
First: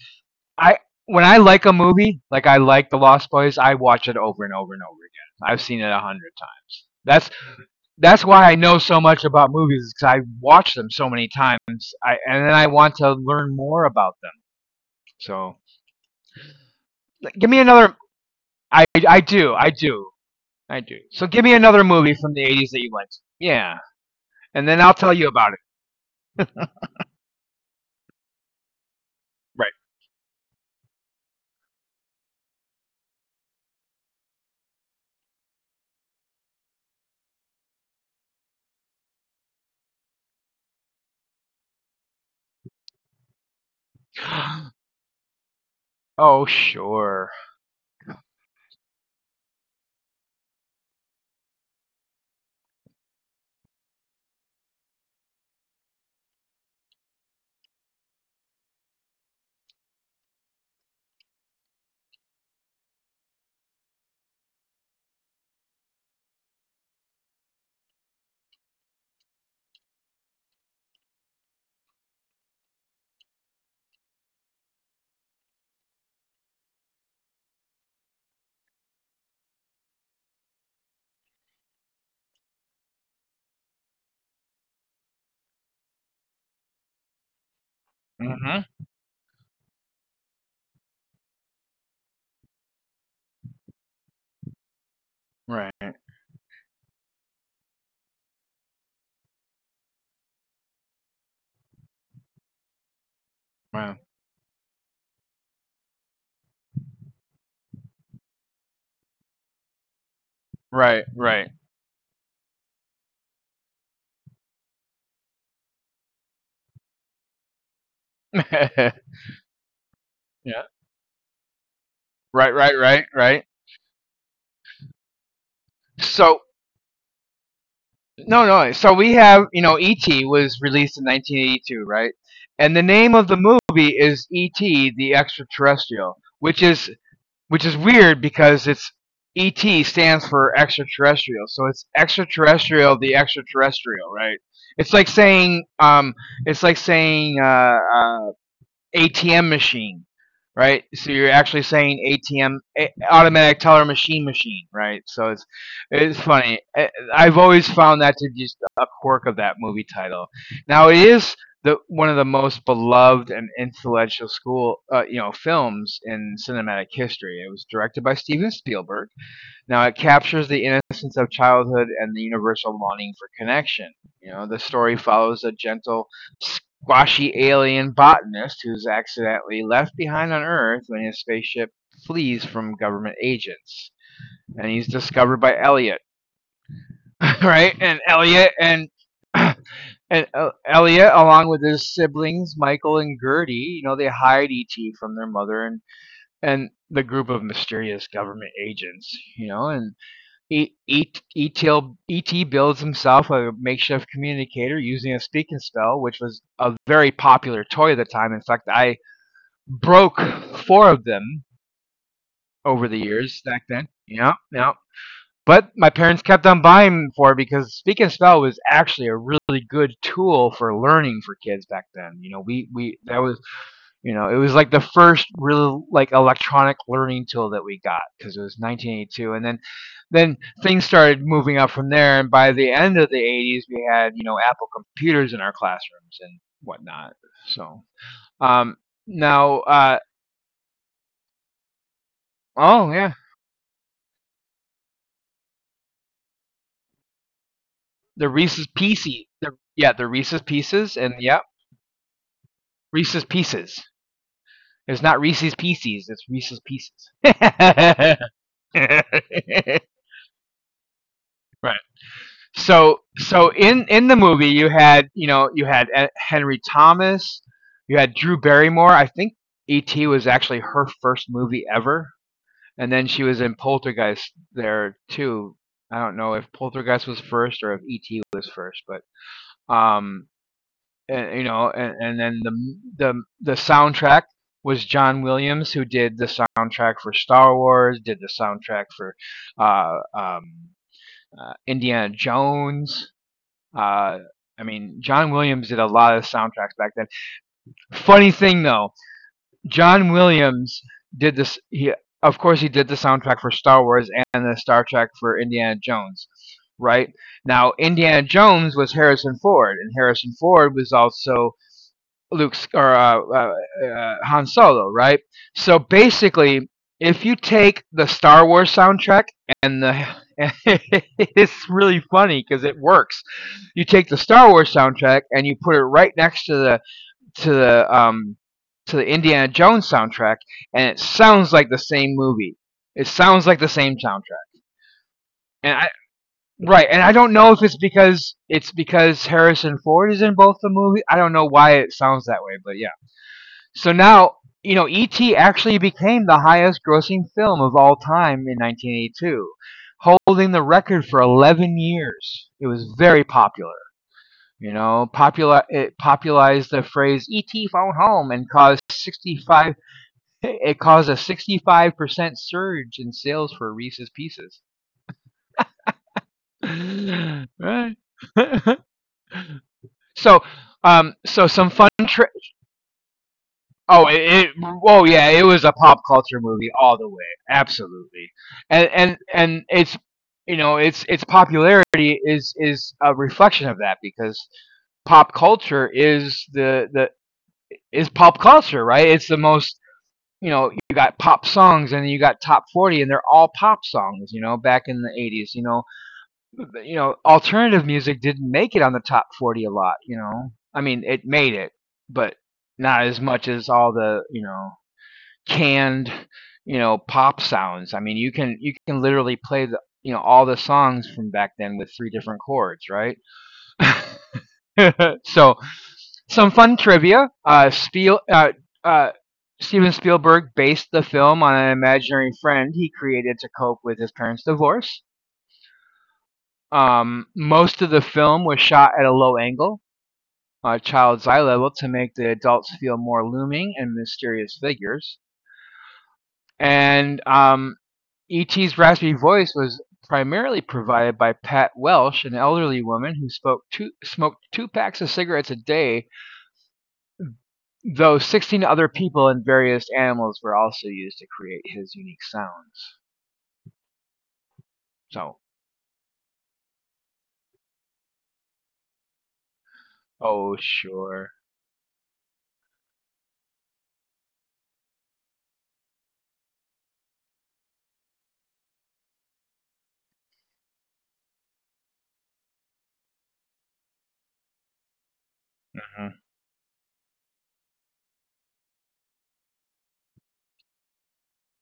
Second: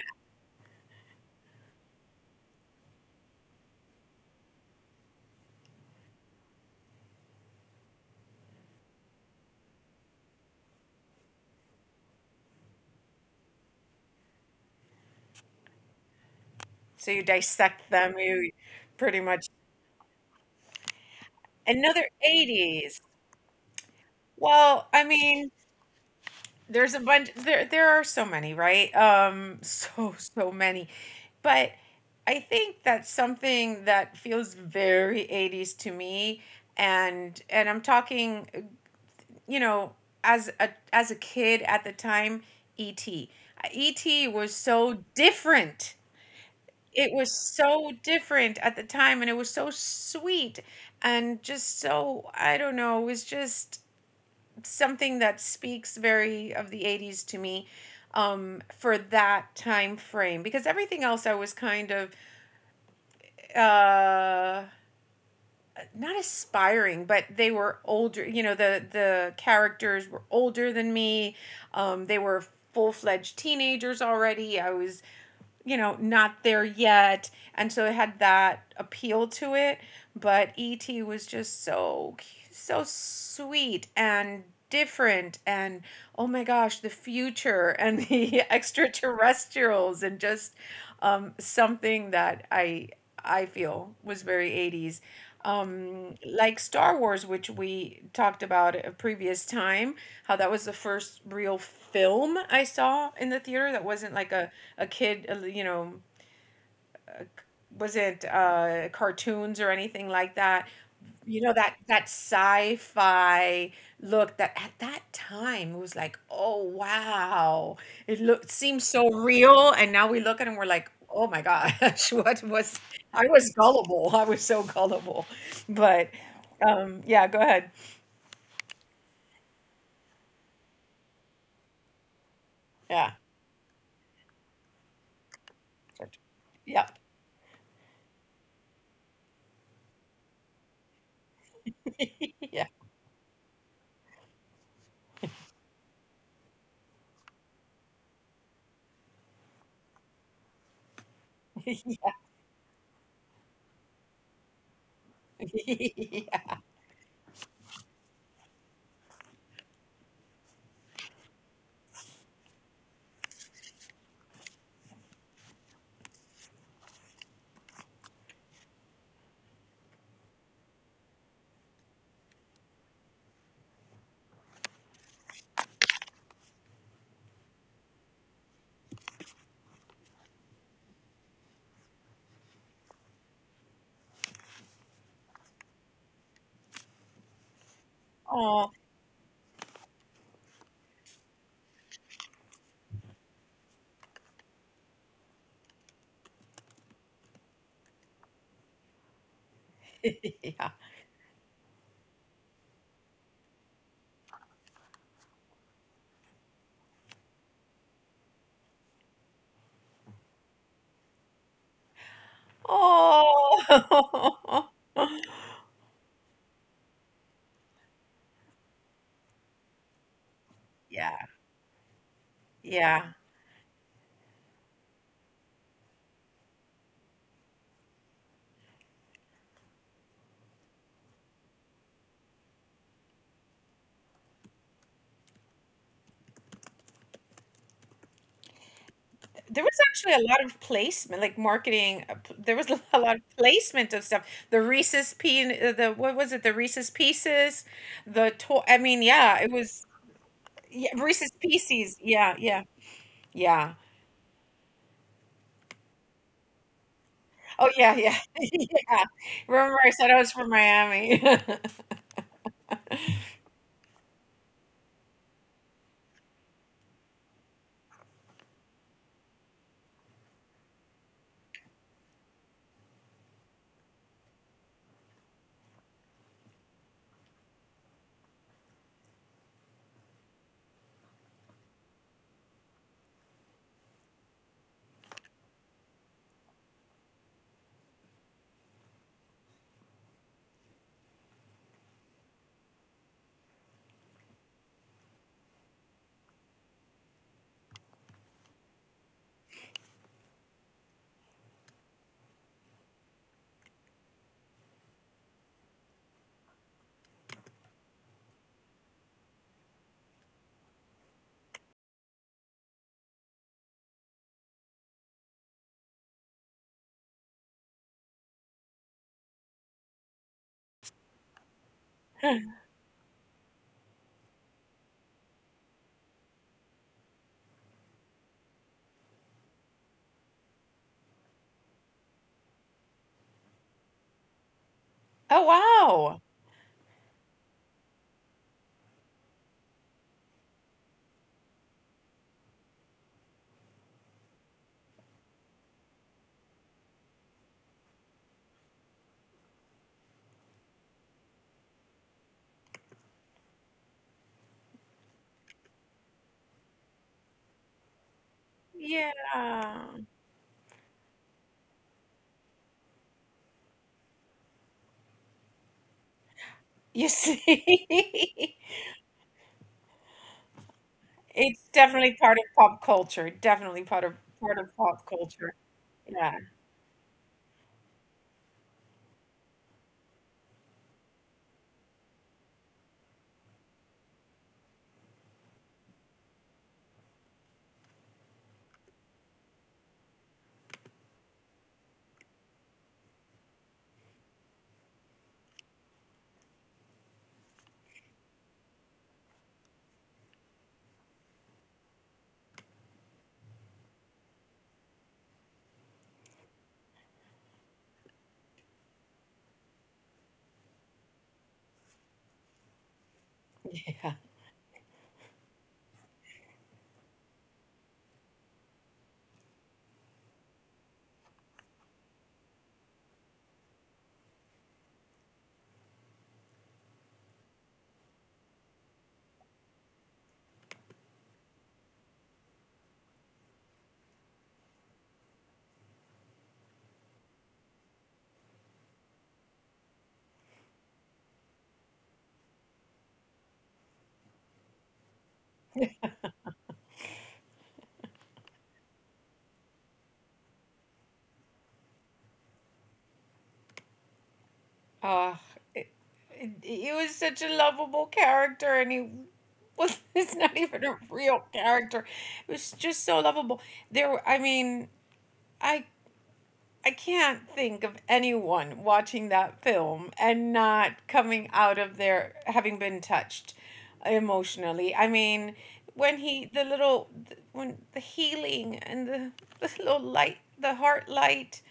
S1: I, when I like a movie, like I like The Lost Boys, I watch it over and over and over again. I've seen it a hundred times. That's why I know so much about movies because I watch them so many times. I and then I want to learn more about them. So
S2: so you
S1: like, give me
S2: dissect
S1: another.
S2: them. You
S1: I I
S2: pretty much
S1: do I do I do. So give me another movie
S2: another
S1: from the '80s that you
S2: eighties.
S1: liked. Yeah, and then
S2: Well,
S1: I'll
S2: I
S1: tell you about
S2: mean,
S1: it.
S2: there's a bunch, there are so many, right? So many. But I think that's something that feels very 80s to me, and I'm talking, you know, as a kid at the time, E. T. E. T. was
S1: Right.
S2: so different.
S1: Oh
S2: It
S1: sure.
S2: was so different at the time, and it was so sweet and just so I don't know, it was just something that speaks very of the 80s to me, for that time frame because everything else I was kind of uh, not aspiring, but they were older. You know, the characters were older than me. They were full fledged teenagers already. I was, not there yet, and so it had that appeal to it. But ET was just so sweet and different and oh my gosh the future and the
S1: Mm-hmm.
S2: extraterrestrials and just something that I feel was very 80s.
S1: Right.
S2: Like Star Wars, which we talked about a previous time, how that was the first real film I saw in the theater that
S1: Right.
S2: wasn't like a kid, was it cartoons or anything like that?
S1: Right.
S2: You know
S1: Right.
S2: that that sci-fi look, that at that time it was like, oh wow, it looked seems so real, and now we look at it and we're
S1: yeah.
S2: like, oh my gosh, what
S1: Right.
S2: was
S1: Right. Right.
S2: I was
S1: Right.
S2: gullible, I was so gullible, but
S1: So
S2: yeah, go ahead,
S1: no, no. So we have you know E.T. was released in 1982, right? And the
S2: yeah,
S1: name of the movie is E.T. the Extraterrestrial, which
S2: Yep. Yeah,
S1: is weird because it's E.T. stands for extraterrestrial, so it's extraterrestrial, the extraterrestrial, right? It's like saying, it's like saying, uh, uh, ATM machine, right? So you're actually saying ATM automatic teller machine machine, right? So it's
S2: yeah.
S1: funny. I've always found that to be just a quirk of that movie title. Now it is the one of the most beloved and influential school you know films in cinematic history. It was directed by Steven Spielberg now it captures the innocence of childhood and the universal longing for connection. You know, the story follows a gentle, squashy alien botanist who's accidentally left behind on Earth when his spaceship flees from government agents, and he's discovered by Elliot, right? And Elliot
S2: Oh
S1: and and Elliot, along with his siblings Michael and Gertie, you know, they hide E.T. from their mother and the group of mysterious government agents, you know, and
S2: yeah.
S1: E- E- E-T-L- E T builds himself a makeshift communicator using a speak and spell, which was a very popular toy at the time. In fact, I broke four of them over the years back then. Yeah,
S2: Oh
S1: yeah. But my parents kept on buying for because speak and spell was actually a really good tool for
S2: yeah,
S1: learning for kids back then. You know, we
S2: yeah.
S1: we that was you know, it was like the first real like electronic learning tool that we got because it was 1982, and then then things started moving up from there. And by the end of the 80s, we had you know Apple computers in our classrooms and whatnot. So um,
S2: There
S1: now,
S2: was
S1: uh,
S2: actually a lot of placement, like marketing. There was
S1: oh
S2: a lot
S1: yeah,
S2: of placement of stuff. The Reese's pin, the what was it? The Reese's Pieces, the toy. I mean, yeah, it was
S1: The Reese's
S2: yeah,
S1: Pieces, and
S2: Reese's
S1: yeah,
S2: Pieces. Yeah, yeah,
S1: Reese's
S2: yeah.
S1: Pieces. It's not Reese's Pieces, it's Reese's Pieces.
S2: Oh yeah, yeah, yeah. Remember, I said I was from Miami.
S1: right. So in the movie you had you know you had Henry Thomas, you had Drew Barrymore. I think E.T. was actually her first movie ever, and then she was in Poltergeist there too. I don't know if Poltergeist was first or if E.T. was first, but um, and, you know, and then the the soundtrack was John Williams who did the soundtrack for Star Wars, did the soundtrack for uh, um, Indiana Jones uh, I mean, John Williams did a lot of soundtracks back then. Funny thing though, John Williams did this. He, of course, he did the soundtrack for Star Wars and the Star Trek for Indiana Jones. Right now, Indiana Jones was Harrison Ford, and Harrison Ford was also Luke's or Han Solo, right? So basically, if you take the Star Wars soundtrack and the it's really funny because it works. You take the Star Wars soundtrack and you put it right next to the to the um to the Indiana Jones soundtrack, and it sounds like the same movie. It sounds like the same soundtrack.
S2: Oh
S1: And I
S2: wow.
S1: right, and I don't know if it's because Harrison Ford is in both the movie. I don't know why it sounds that way, but yeah. So now, you know, E.T. actually became the highest grossing film of all time in 1982, holding the record for 11 years. It was very popular. You know, popularized the phrase "E.T. phone home" and caused 65.
S2: Yeah.
S1: It caused a 65% surge in sales for Reese's Pieces.
S2: You
S1: right.
S2: see,
S1: so, so some
S2: it's
S1: fun
S2: definitely
S1: tri
S2: part of pop culture. Definitely
S1: Oh,
S2: part
S1: it,
S2: of
S1: it.
S2: part of
S1: Oh,
S2: pop
S1: yeah. It
S2: culture.
S1: was a pop culture
S2: Yeah.
S1: movie all the way. Absolutely, and it's you know its popularity is a reflection of that because pop culture is the is pop culture, right? It's the most you know you got pop songs and you got top 40 and they're all pop songs you know back in the 80s you know alternative music didn't make it on the top 40 a lot you know I mean it made it but not as much as all the you know canned, you know, pop sounds. I mean, you can literally play the you know all the songs from back then with three different chords, right? so, some fun trivia. Uh, Steven Spielberg based the film on an imaginary friend he created to cope with his parents' divorce. Most of the film was shot at a low angle, child's eye level, to make the adults feel more looming and mysterious figures. And E.T.'s raspy voice was primarily provided by Pat Welsh, an elderly woman who smoked two packs of cigarettes a day, though 16 other people and various animals were also used to create his unique sounds.
S2: Ah,
S1: So,
S2: it, he was such a lovable character, and he was. It's not
S1: oh,
S2: even a
S1: sure.
S2: real character. It was just so lovable. There, I mean, I I can't think of anyone watching that film and not coming out of there having been touched emotionally. I mean, when
S1: Mhm.
S2: he the little when the healing and the little light, the heart light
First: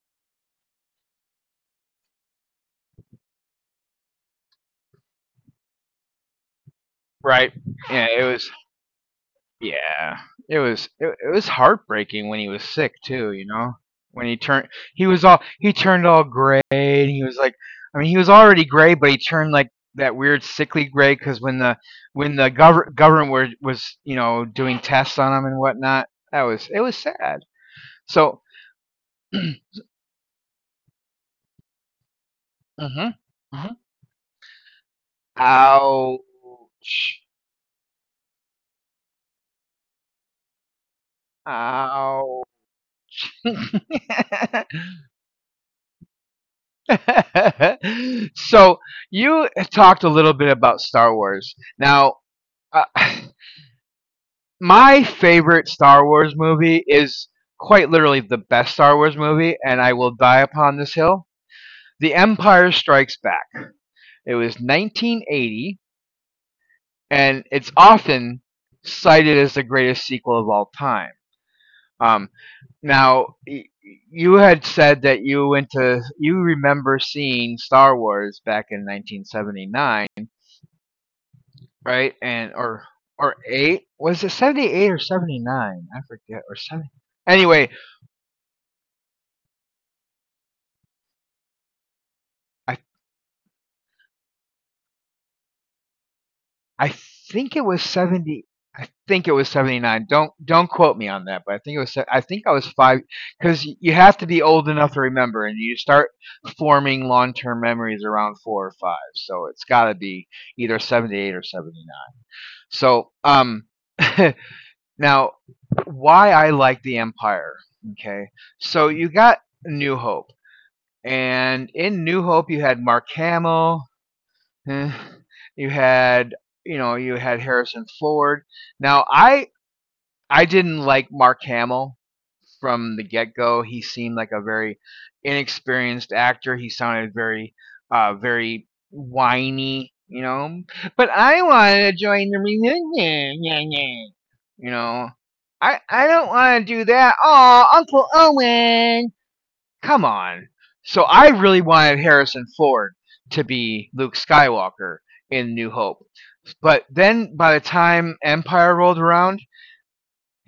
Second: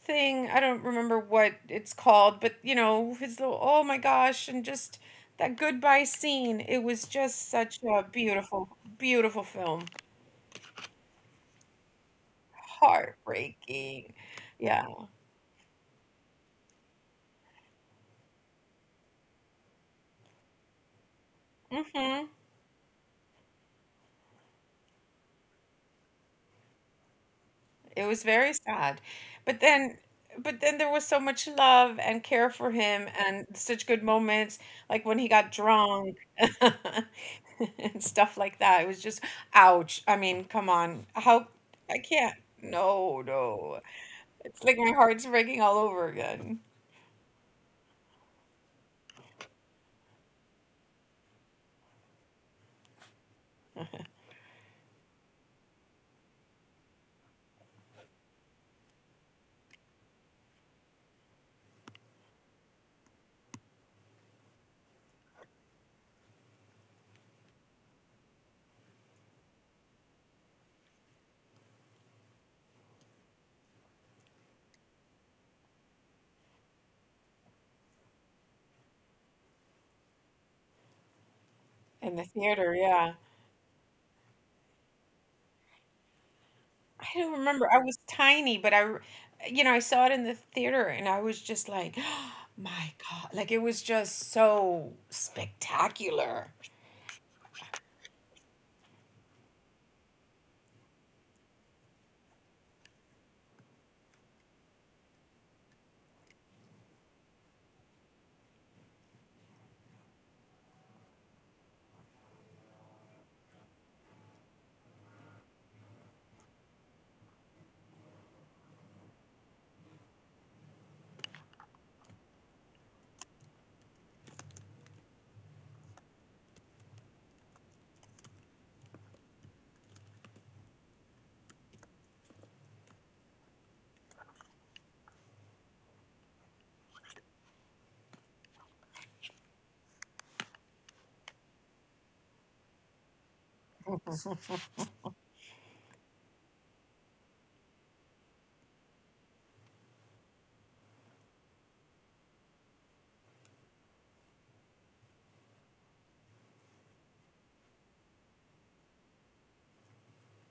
S2: thing. I don't remember what it's called, but his little oh my gosh, and just that goodbye scene. It was just
S1: Right.
S2: such a
S1: Yeah, it was
S2: beautiful, beautiful film.
S1: Yeah, it was heartbreaking when he was sick too, you know?
S2: Heartbreaking.
S1: When he turned
S2: Yeah.
S1: he was all he turned all gray and he was like I mean, he was already gray, but he turned like that weird sickly gray because
S2: hmm
S1: when the government were was, you know, doing tests on him and whatnot, that was it was sad.
S2: It was
S1: So
S2: very sad. But then but then there was so much love and care for him
S1: Mhm,
S2: and
S1: mhm.
S2: such good moments, like when he got drunk
S1: Ouch.
S2: and stuff like that. It was just ouch. I mean, come on. How I can't.
S1: Ow.
S2: No, no. It's like my heart's breaking all over again
S1: so you talked a little bit about Star Wars. Now, uh, my favorite Star Wars movie is quite literally the best Star Wars movie, and I will die upon this hill. The Empire Strikes Back. It was 1980, and it's often cited as the greatest sequel of all time. Um, now, y- you had said that you went to, you remember seeing Star Wars back in 1979. Right?
S2: in the
S1: And
S2: theater. Yeah.
S1: or eight was it 78 or 79? I forget. Or seven.
S2: I don't
S1: Anyway,
S2: remember. I was tiny, but you know, I saw it in the theater and I was just like,
S1: I
S2: my God. Like it was just so spectacular.
S1: I think it was 70. I think it was 79. Don't quote me on that, but I think it was. I think I was five because you have to be old enough to remember, and you start forming long term memories around four or five. So it's got to be either 78 or 79. So now why I like the Empire. Okay, so you got New Hope and in New Hope, you had Mark Hamill. eh, You had, you know, you had Harrison Ford. Now, I didn't like Mark Hamill from the get go. He seemed like a very inexperienced actor. He sounded very, very whiny, you know. But I want to join the reunion. Yeah, yeah. You know, I don't want to do that. Oh, Uncle Owen. Come on. So I really wanted Harrison Ford to be Luke Skywalker in New Hope. But then by the time Empire rolled around,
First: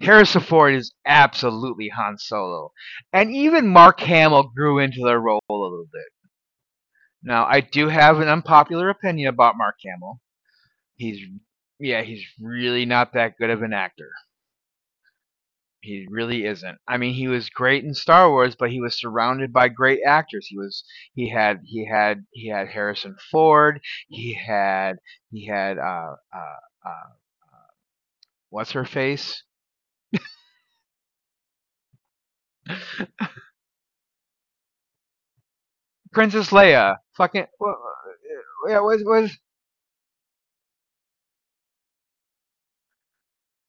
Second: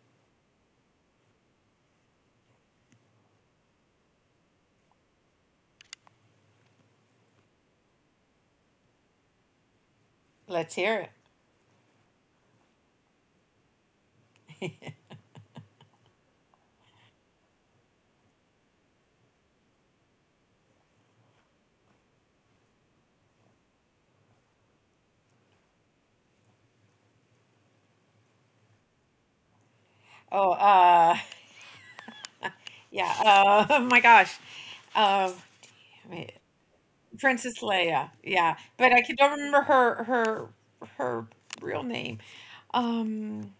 S1: Harrison Ford is absolutely Han Solo. And even Mark Hamill grew into the role a little bit. Now, I do have an unpopular opinion about Mark Hamill.
S2: Let's hear it.
S1: He's yeah, he's really not that good of an actor. He really isn't. I mean, he was great in Star Wars, but he was surrounded by great actors. He had he had Harrison Ford. He had he had uh uh, uh what's her face?
S2: Oh, yeah. Oh my gosh. Um, Wait,
S1: Princess Leia. Fucking
S2: Princess
S1: wha-
S2: Leia. Yeah.
S1: yeah,
S2: But
S1: was
S2: I can don't
S1: was
S2: remember her, her real name. Um,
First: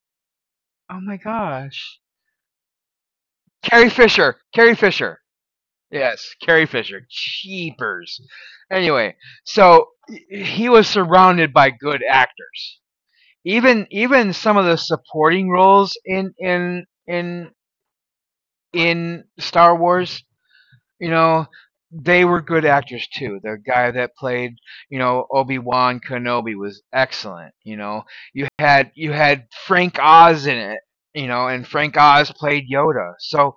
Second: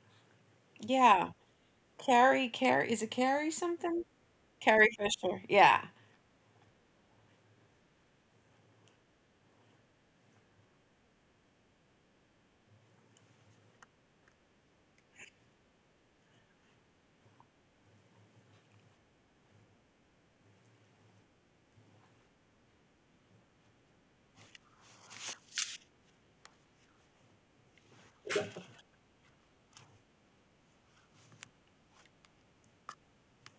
S1: oh my
S2: yeah.
S1: gosh.
S2: Carrie, Carrie, is it Carrie
S1: Carrie
S2: something?
S1: Fisher. Carrie
S2: Carrie
S1: Fisher.
S2: Fisher. Yeah,
S1: Yes, Carrie Fisher. Cheapers. Anyway, so he was surrounded by good actors. Even some of the supporting roles in Star Wars, you know, they were good actors too. The guy that played, you know, Obi Wan Kenobi was excellent. You know, you had Frank Oz in it. You know, and Frank Oz played Yoda. So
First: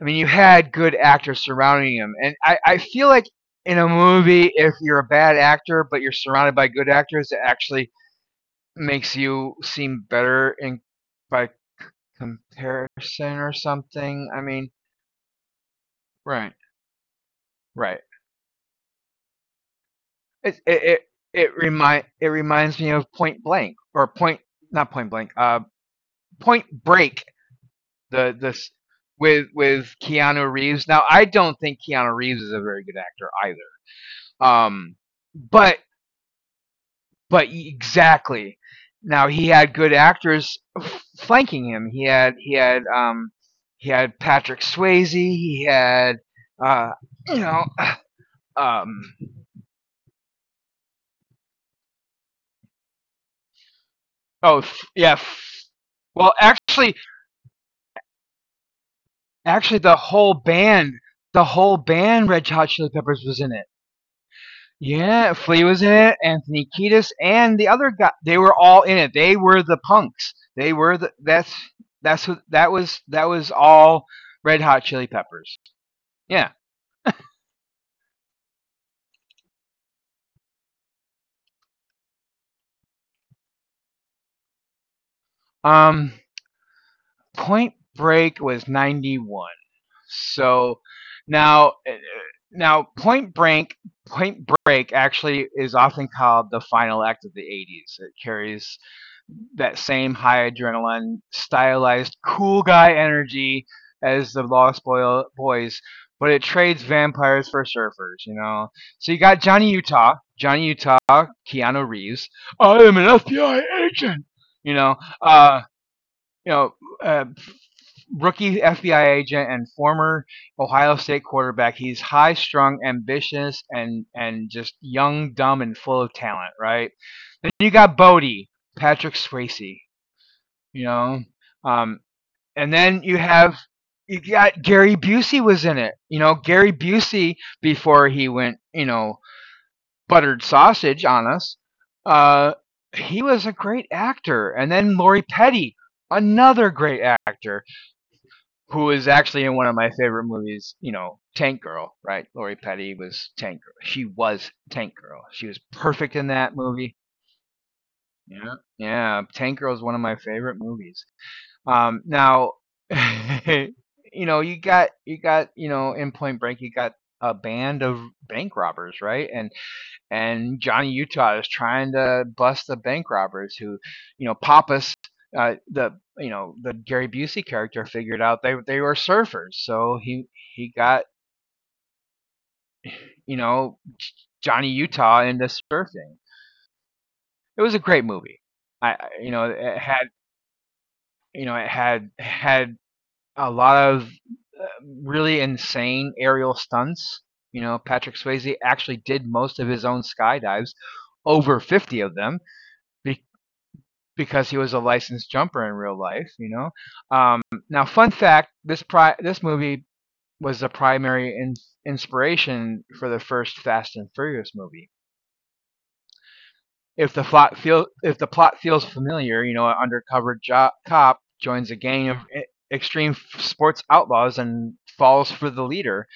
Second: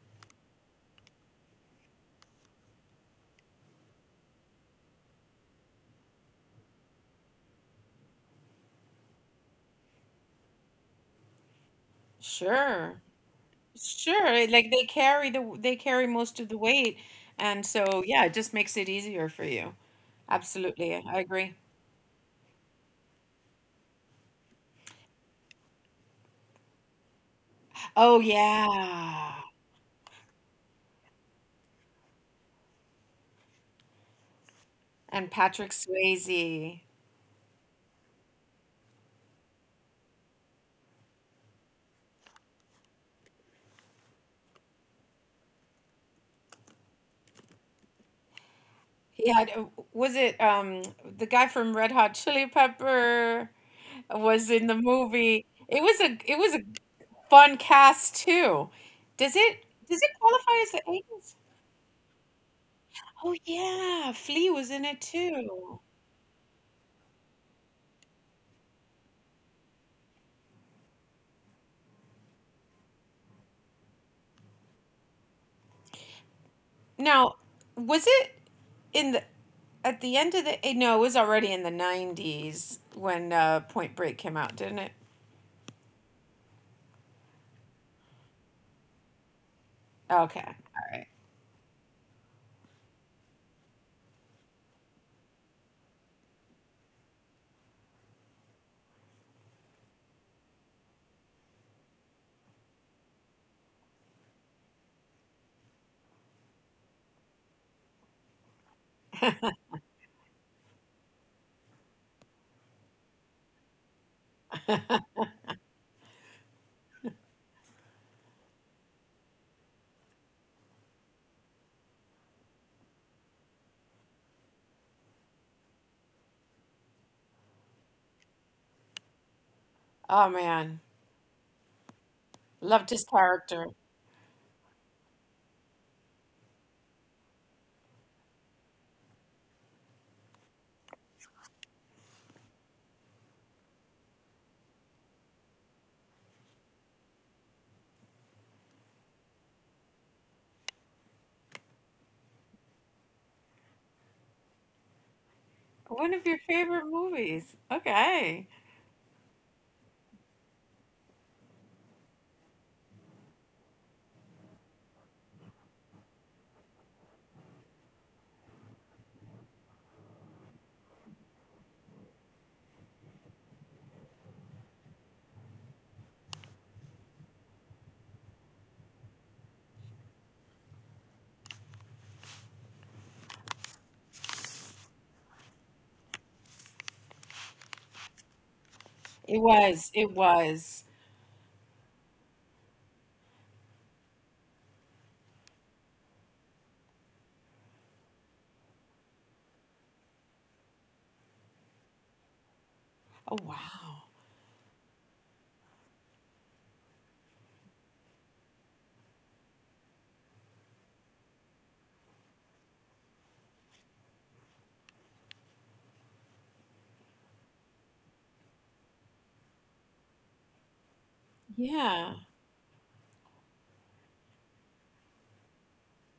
S1: I mean, you had good actors surrounding him, and I feel like in a movie, if you're a bad actor but you're surrounded by good actors, it actually makes you seem better in by
S2: sure,
S1: comparison or something.
S2: sure.
S1: I
S2: Like
S1: mean,
S2: they carry most of the
S1: right.
S2: weight, and so
S1: Right.
S2: yeah, it just makes it easier for you.
S1: It it
S2: Absolutely,
S1: it,
S2: I agree.
S1: it reminds me of Point Blank or Point not Point Blank. Point Break.
S2: Oh
S1: The this
S2: yeah,
S1: With Keanu Reeves. Now I don't think Keanu Reeves is a very good actor either. Um,
S2: and Patrick
S1: but
S2: Swayze.
S1: Exactly. Now he had good actors flanking him. He had Patrick Swayze. He had uh you know um
S2: He had, was it the guy from Red Hot Chili Pepper was
S1: oh
S2: in the
S1: yeah.
S2: movie. It was a it
S1: Well,
S2: was a
S1: actually,
S2: fun cast too. Does it
S1: actually
S2: does it qualify as the eighties?
S1: the whole band, Red Hot Chili Peppers
S2: Oh
S1: was in it.
S2: yeah, Flea was in it
S1: Yeah, Flea
S2: too.
S1: was in it. Anthony Kiedis and the other guy. They were all in it. They were the punks. They were the that's what that was all Red Hot Chili Peppers. Yeah.
S2: Now, was it in the at the end of the, no, it was already in the 90s when, Point Break came out, didn't it?
S1: Um, Point Break was '91.
S2: Okay. All
S1: So
S2: right.
S1: now, now Point Break, Point Break actually is often called the final act of the 80s. It carries that same high adrenaline, stylized cool guy energy as the Lost Boy, Boys, but it trades vampires for surfers, you know. So you got Johnny Utah, Johnny Utah, Keanu Reeves. I am an FBI agent. You know, uh, you know, uh, rookie FBI agent and former Ohio State quarterback. He's high strung, ambitious, and just young, dumb, and full of talent. Right. Then you got Bodie, Patrick Swayze.
S2: Oh man,
S1: You know, um, and
S2: loved
S1: then
S2: his
S1: you have
S2: character.
S1: you got Gary Busey was in it. You know, Gary Busey before he went, you know, buttered sausage on us. Uh, he was a great actor, and then Lori Petty, another great actor who is actually in one of my favorite movies, you know, Tank Girl, right? Lori Petty was Tank Girl. She was Tank Girl. She was
S2: One
S1: perfect
S2: of
S1: in
S2: your
S1: that
S2: favorite
S1: movie.
S2: movies. Okay.
S1: Yeah. Yeah, Tank Girl is one of my favorite movies. Now, you know, you got you know in Point Break, you got a band of bank robbers, right? And Johnny Utah is trying to bust the bank robbers who, you know, Pappas, the you know the Gary Busey character figured out they were surfers, so he got you know Johnny Utah into surfing. It was a great movie. I you
S2: It
S1: know it
S2: was.
S1: had
S2: It was.
S1: You know it had had a lot of uh, really insane aerial stunts. You know, Patrick Swayze actually did most of his own skydives, over 50 of them, be-
S2: Oh wow.
S1: because he was a licensed jumper in real life, you know. Now, fun fact: this movie was the primary inspiration for the first Fast and Furious movie. If the plot feels familiar, you know, an undercover cop joins a gang
S2: Yeah.
S1: of extreme sports outlaws and falls for the leader.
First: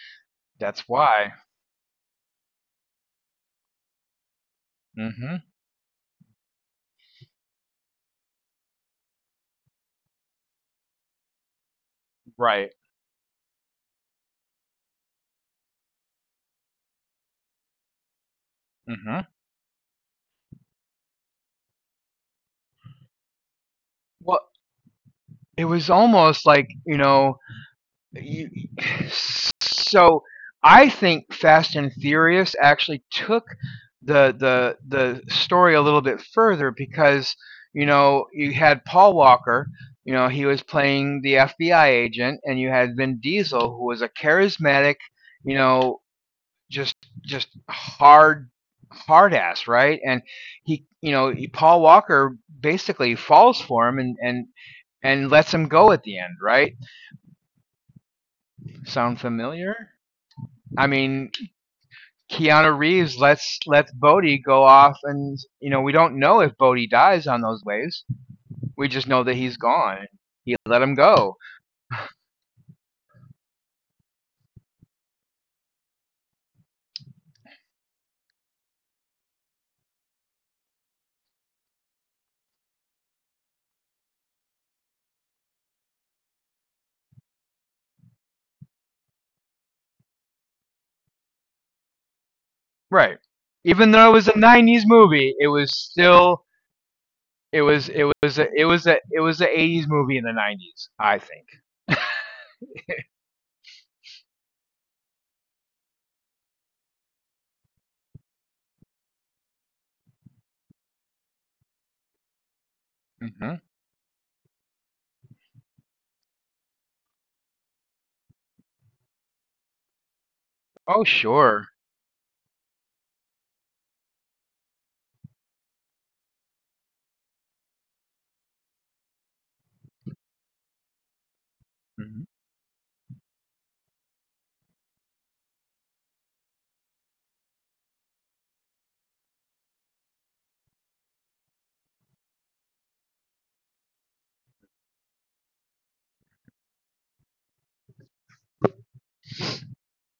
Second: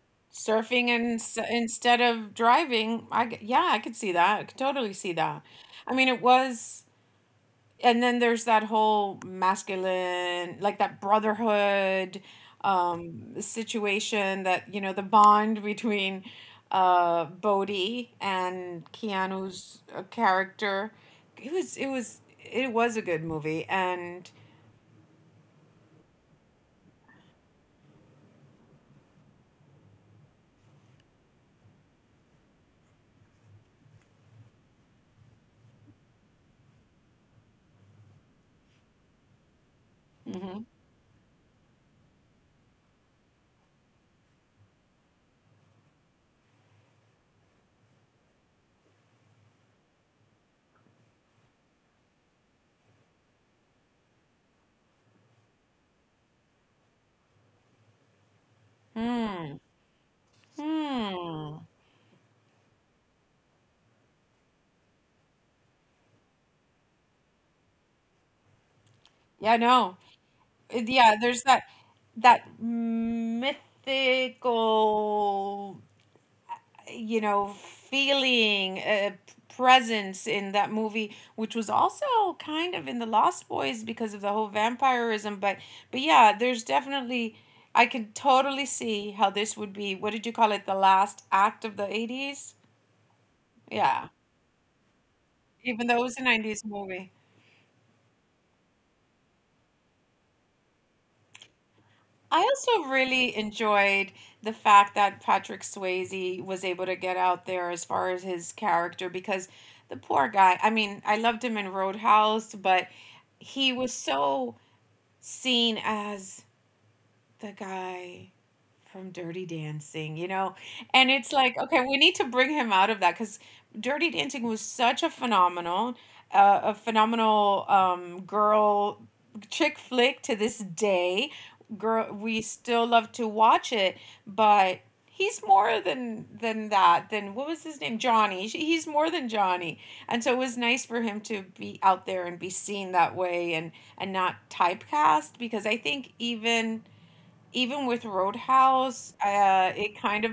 S1: That's
S2: Surfing and
S1: why.
S2: instead of driving, yeah, I could see that. I could totally see
S1: Hmm
S2: that. I mean, it was and then there's that whole masculine like that brotherhood
S1: Right.
S2: situation that the bond between Bodhi and
S1: hmm
S2: Keanu's character, it was it was a good movie and
S1: Well, it was almost like you know you, so I think Fast and Furious actually took the story a little bit further because you know you had Paul Walker, you know he was
S2: Mhm.
S1: playing the FBI agent, and you had Vin Diesel who was a charismatic, you know just just hard ass, right? And he you know he- Paul Walker basically falls for him, and and lets him go at the end, right? Sound
S2: Hmm.
S1: familiar? I mean,
S2: Hmm.
S1: Keanu Reeves lets Bodhi go off, and you know we don't know if Bodhi dies on those waves. We just know that
S2: Yeah,
S1: he's
S2: no.
S1: gone. He let him
S2: Yeah, there's
S1: go.
S2: that mythical, you know, feeling, presence in that movie, which was also kind of in The Lost Boys because of the whole vampirism. But yeah, there's definitely I can totally see how this would be. What did you call it? The last act of the 80s.
S1: Right. Even
S2: Yeah,
S1: though it was a '90s movie, it
S2: even
S1: was
S2: though it was a
S1: still
S2: nineties movie.
S1: it was a, it was a it was a '80s movie in the '90s, I think.
S2: I also really enjoyed the fact that Patrick Swayze was able to get out there as far as his character because the poor guy, I mean, I loved him in Roadhouse, but
S1: Mm-hmm.
S2: he was so seen as the guy from Dirty Dancing, you know? And
S1: Oh
S2: it's like, okay,
S1: sure.
S2: we need to bring him out of that because Dirty Dancing was such a phenomenal girl chick flick to this day. Girl,
S1: Mm-hmm.
S2: we still love to watch it, but he's more than that. Than what was his name, Johnny? He's more than Johnny, and so it was nice for him to be out there and be seen that way, and not typecast because I think even with Roadhouse, it kind of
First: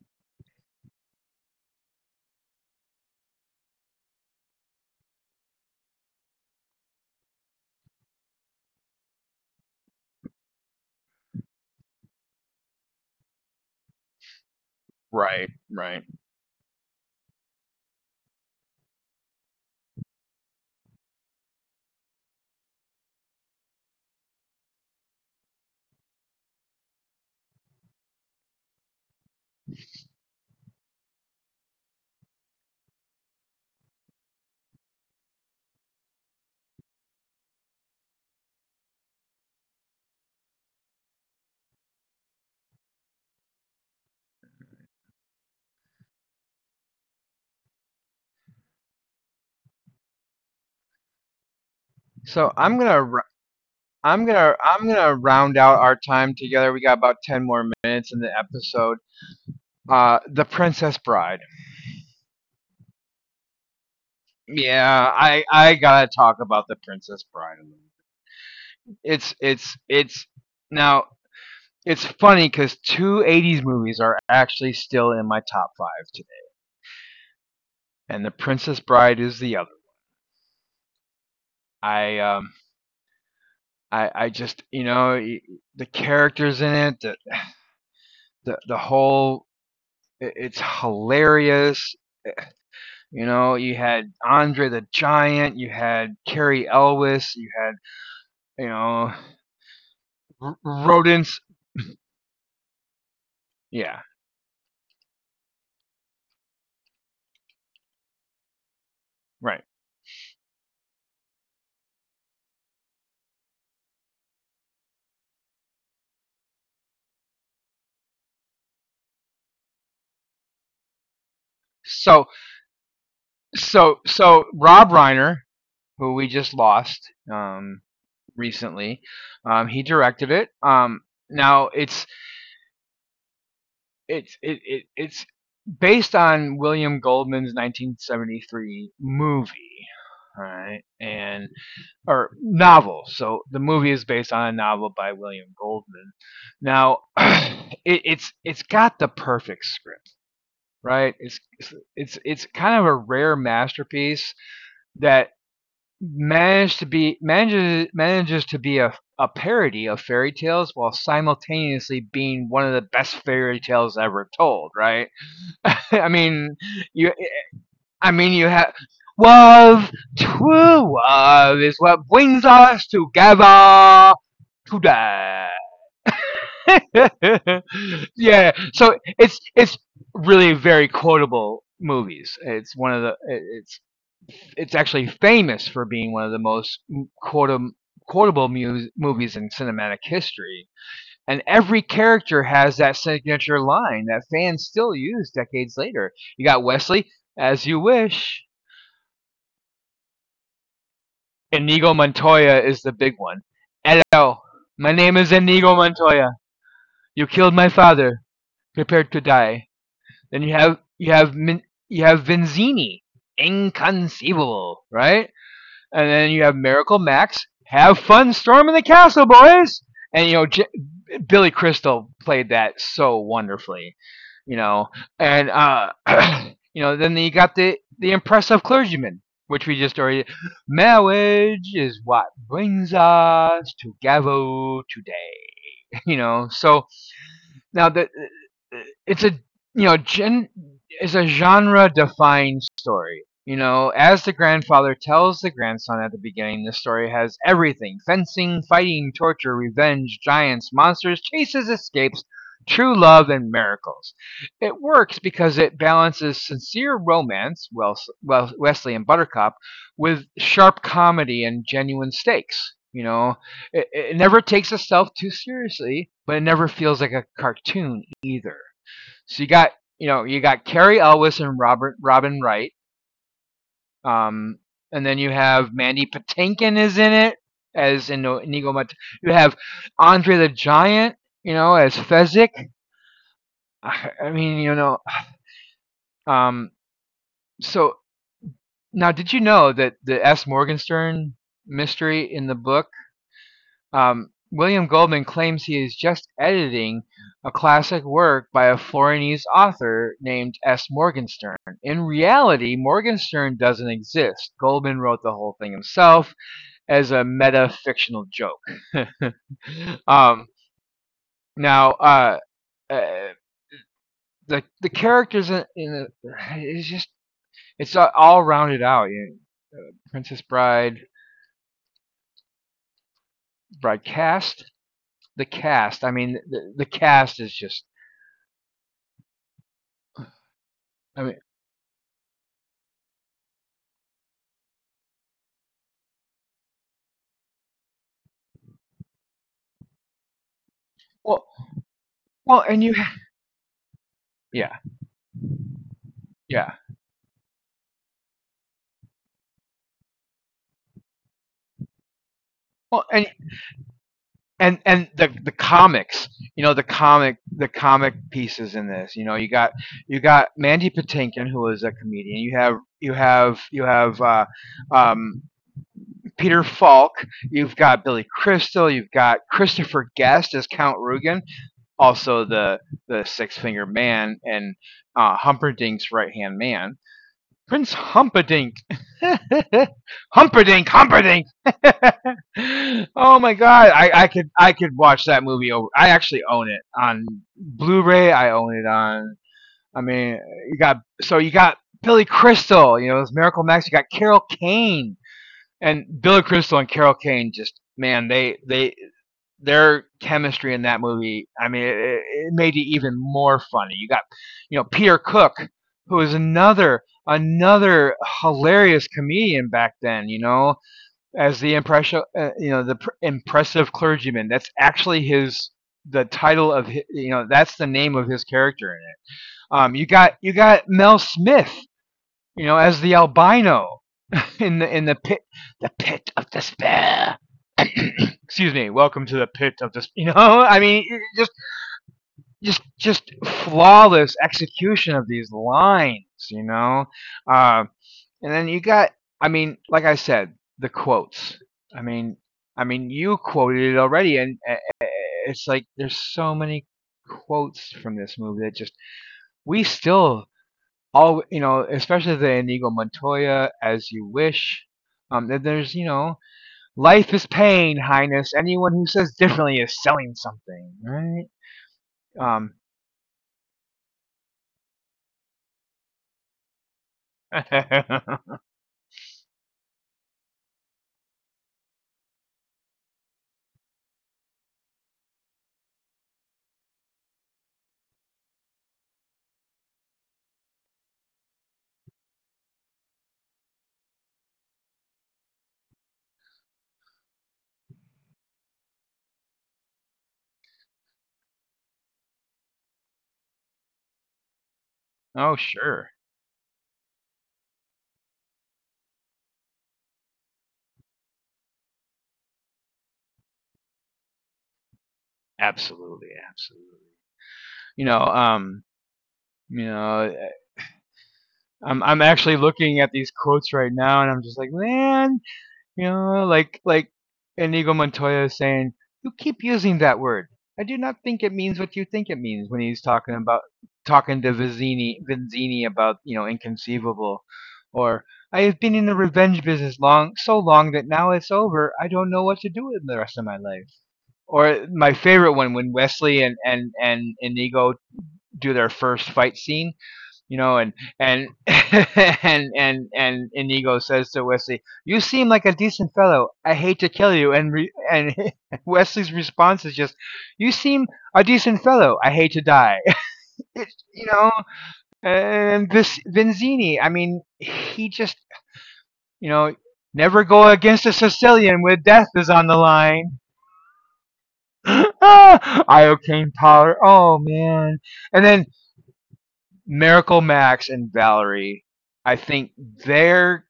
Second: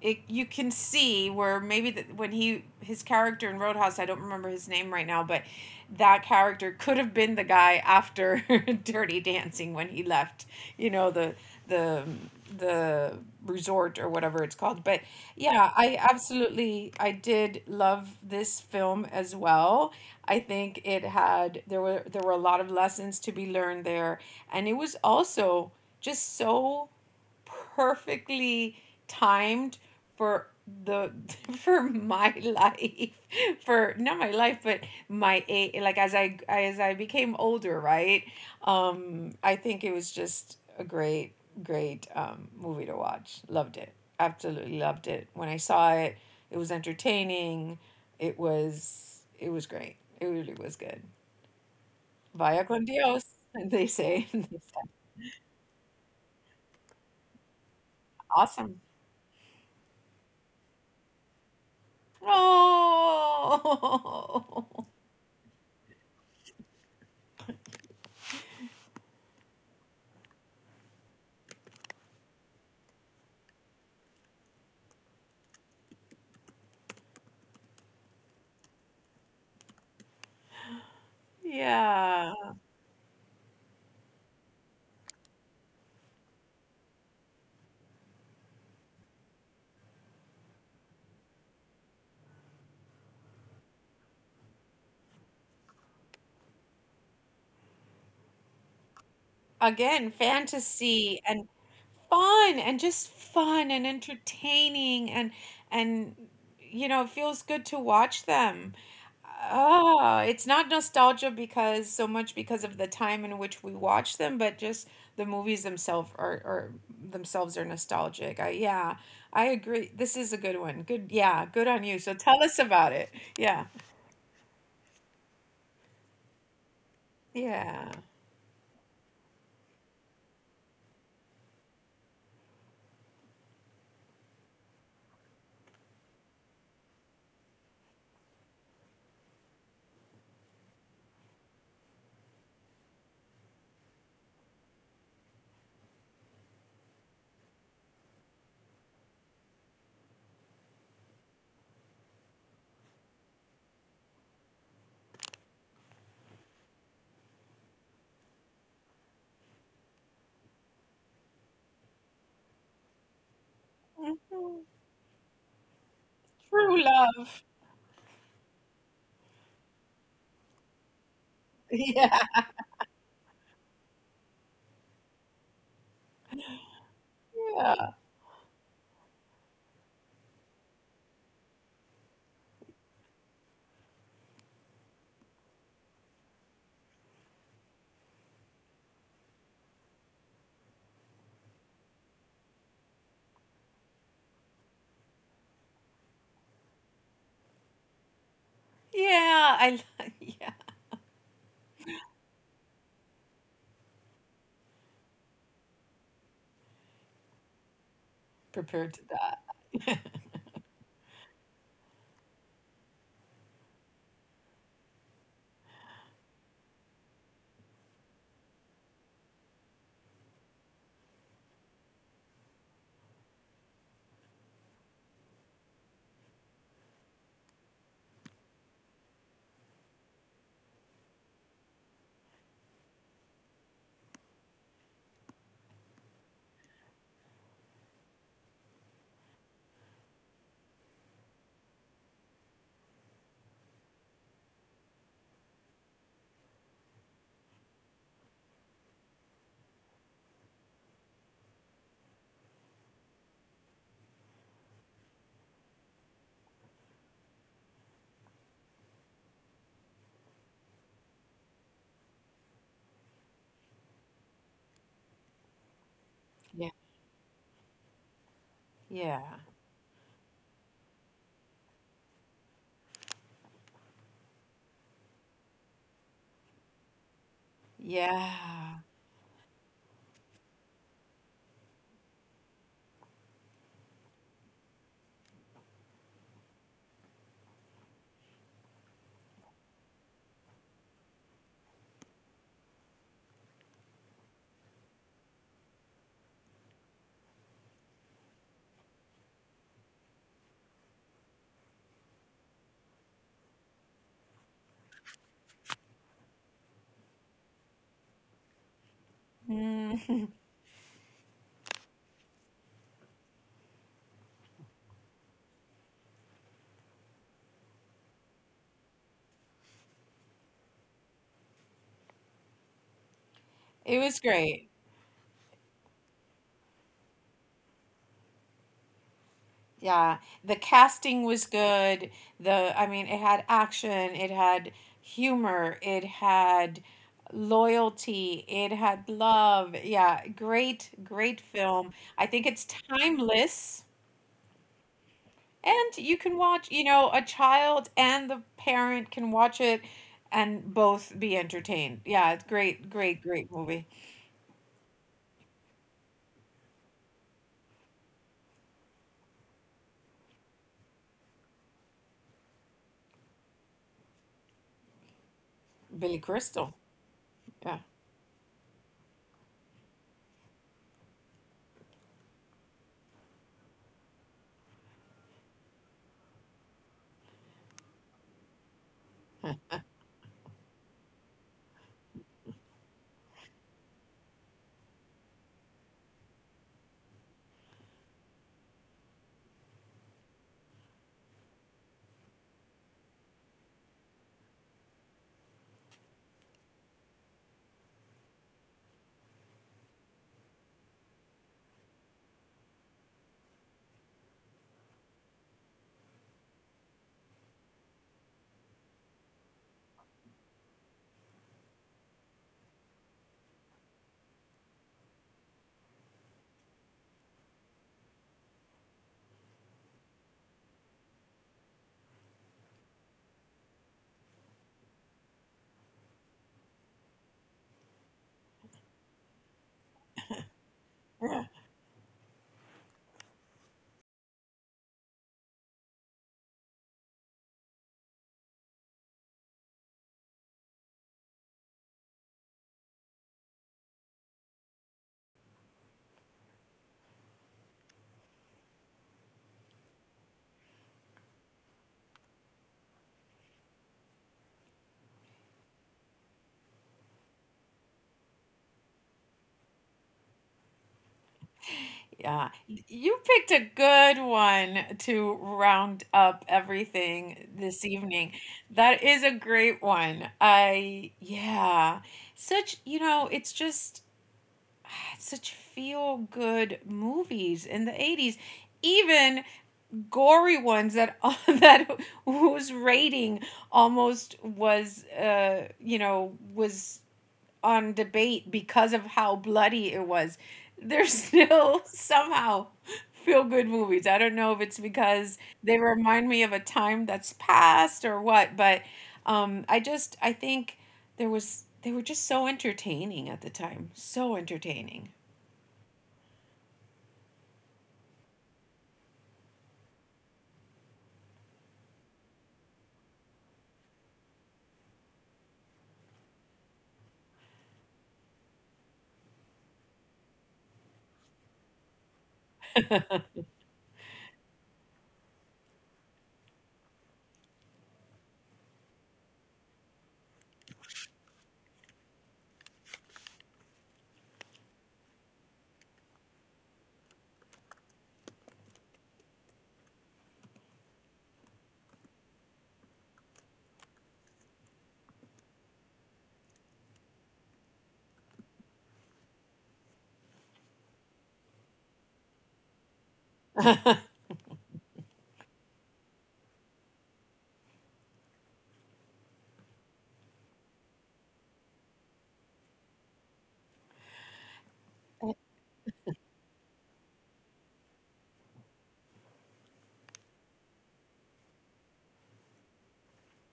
S2: it you can see where maybe when he his character in Roadhouse, I don't remember his name right now, but that character could have been the guy after Dirty Dancing when he left, you know, the the resort or whatever it's called. But
S1: Right,
S2: yeah, I
S1: right.
S2: absolutely I did love this film as well. I think it had there were a lot of lessons to be learned there, and it was also just so perfectly timed for the for my life, for not my life, but my a like as I became older. Right. I think it was just a great, great movie to watch, loved it, absolutely loved it when I saw it. It was entertaining, it was great. It really was good.
S1: So
S2: Vaya
S1: I'm gonna
S2: con
S1: i am
S2: Dios, they
S1: I'm
S2: say.
S1: gonna round out our time together. We got about ten more minutes in the
S2: Awesome.
S1: episode. The Princess Bride.
S2: Oh,
S1: Yeah, I gotta talk about the Princess Bride a little bit. It's it's it's now it's funny because two '80s movies are actually still in my top five today, and the Princess Bride is the other. I
S2: yeah.
S1: um I just the characters in it, the whole it's hilarious. You know, you had Andre the Giant, you had Carrie Elwes, you had you know
S2: Again, fantasy
S1: rodents.
S2: and fun and just fun and
S1: Yeah,
S2: entertaining, and you know, it feels good to watch them.
S1: right.
S2: Oh, it's not nostalgia because so much because of the time in which we watch them, but just the movies themselves are themselves are nostalgic. Yeah, I agree. This is a good one. Good, yeah, good on you. So
S1: So
S2: tell us about it. Yeah,
S1: so so Rob Reiner, who we just lost um,
S2: yeah.
S1: recently, he directed it. Now it's it's based on William Goldman's 1973 movie, right? And or novel. So the movie is based on a novel by William Goldman. Now it's got the perfect script, right? It's kind of a rare masterpiece that managed to be manages manages to be a parody of fairy tales while simultaneously being one of the best fairy tales ever
S2: Mhm.
S1: told, right? I mean
S2: True
S1: you
S2: love.
S1: you have love. True love is what
S2: Yeah.
S1: brings us together today.
S2: Yeah.
S1: Yeah. So it's really very quotable movies. It's it's actually famous for being one of the most quotam- quotable movies in cinematic history. And every character has that signature line that fans still use decades later. You got Wesley, as you wish.
S2: Yeah. Yeah.
S1: Inigo Montoya is the big one. Hello, my name is Inigo Montoya. You killed my father. Prepare
S2: Prepared to
S1: to
S2: die.
S1: die. Then you have Min, you have Vinzini, inconceivable, right? And then you have Miracle Max. Have fun storming the castle, boys. And Billy Crystal played that so wonderfully, you know. And you know then you got the impressive clergyman, which we just already. Marriage is what brings us together today, you know. So now the it's a you know gen is a genre defined story. You know, as the grandfather tells the grandson at the beginning, the story has everything: fencing, fighting, torture, revenge, giants, monsters, chases, escapes, true love, and miracles. It works because it balances sincere romance, Wesley and Buttercup, with sharp comedy and genuine stakes. You know, it never takes itself too seriously, but it never
S2: Yeah.
S1: feels like a cartoon either. So you
S2: Yeah.
S1: got Carrie Elwes and Robert Robin Wright, um, and then you have Mandy Patinkin is in it as in Inigo Mat-
S2: Yeah.
S1: You have Andre the Giant, you know, as Fezzik. You know, um, so now did you know that the S. Morgenstern mystery in the book William Goldman claims he is just editing a classic work by a Florentine author named S. Morgenstern. In reality, Morgenstern doesn't exist. Goldman wrote the whole thing himself as a meta fictional joke.
S2: Mhm.
S1: um, now, uh, uh, the characters in the, it's just it's all rounded out. You know, Princess Bride, Bride
S2: It was
S1: cast,
S2: great.
S1: the cast. I mean, the cast is just.
S2: Yeah. The
S1: I mean,
S2: casting was good. The I mean, it had action, it had humor, it had loyalty, it had love. Yeah, great,
S1: well,
S2: great film. I
S1: Well,
S2: think
S1: and
S2: it's
S1: you
S2: timeless.
S1: yeah
S2: And you can
S1: yeah.
S2: watch, a child and the parent can watch it and both be entertained. Yeah, it's
S1: Well,
S2: great, great, great movie.
S1: and the comics, you know, the comic pieces in this, you know, you got Mandy Patinkin who is a comedian. You have you have you have um,
S2: Billy
S1: Peter
S2: Crystal.
S1: Falk. You've
S2: Yeah.
S1: got Billy Crystal. You've got Christopher Guest as Count Rugen, also the Six Finger Man and Humperdinck's right hand man. Prince Humperdinck. Humperdinck, Humperdinck. Oh my god, I could I could watch that movie over. I actually own it on Blu-ray. I own it on. I mean, you got Billy Crystal. You know, it's Miracle Max. You got Carol Kane and Billy Crystal and Carol Kane. Just man, they their chemistry in that movie. I mean, it made it even more funny. You got, you know, Peter Cook, who is another hilarious comedian back then. You know, as the impression, you know, the impressive clergyman. That's actually his the title of his you know that's the name of his character in it. You got Mel Smith, you know, as the albino in the pit of despair. Excuse me. Welcome to the pit of despair. You know, I mean, just
S2: Yeah.
S1: just just flawless execution of these lines. You know, uh, and then you got. I mean, like I said, the quotes. I mean, you quoted it already, and it's like there's so many quotes from this movie that just we still all you know, especially the Inigo Montoya, "As You Wish." Then there's you know life is pain, Highness. Anyone who says differently is selling something, right?
S2: Yeah.
S1: Um,
S2: You picked a good one to round up everything this evening. That is a great one. Yeah. It's just had such feel good movies in the 80s, even gory ones that that whose rating almost was you know was on debate because of how bloody it was. There's still somehow feel good movies. I don't know if it's
S1: oh
S2: because they
S1: sure,
S2: remind me of a time that's past or what, but I think there was they were just so entertaining at the time, so entertaining.
S1: absolutely, absolutely. You know, um, you know, I'm actually looking at these quotes right now, and I'm just like, man, you know, like Enigo Montoya is saying, you keep using that word. I do not think it means what you think it means when he's talking about talking to Vizzini about you know inconceivable, or I have been in the revenge business long so long that now it's over. I don't know what to do with the rest of my life. Or my favorite one when Wesley and Inigo do their first fight scene you know, and and Inigo says to Wesley, "You seem like a decent fellow. I hate to kill you." And Wesley's response is just, "You seem a decent fellow. I hate to die." It, you know, and this Vinzini, I mean, he just, you know, never go against a Sicilian when death is on the line. ah, I obtain power. Oh man! And then Miracle Max and Valerie, I think their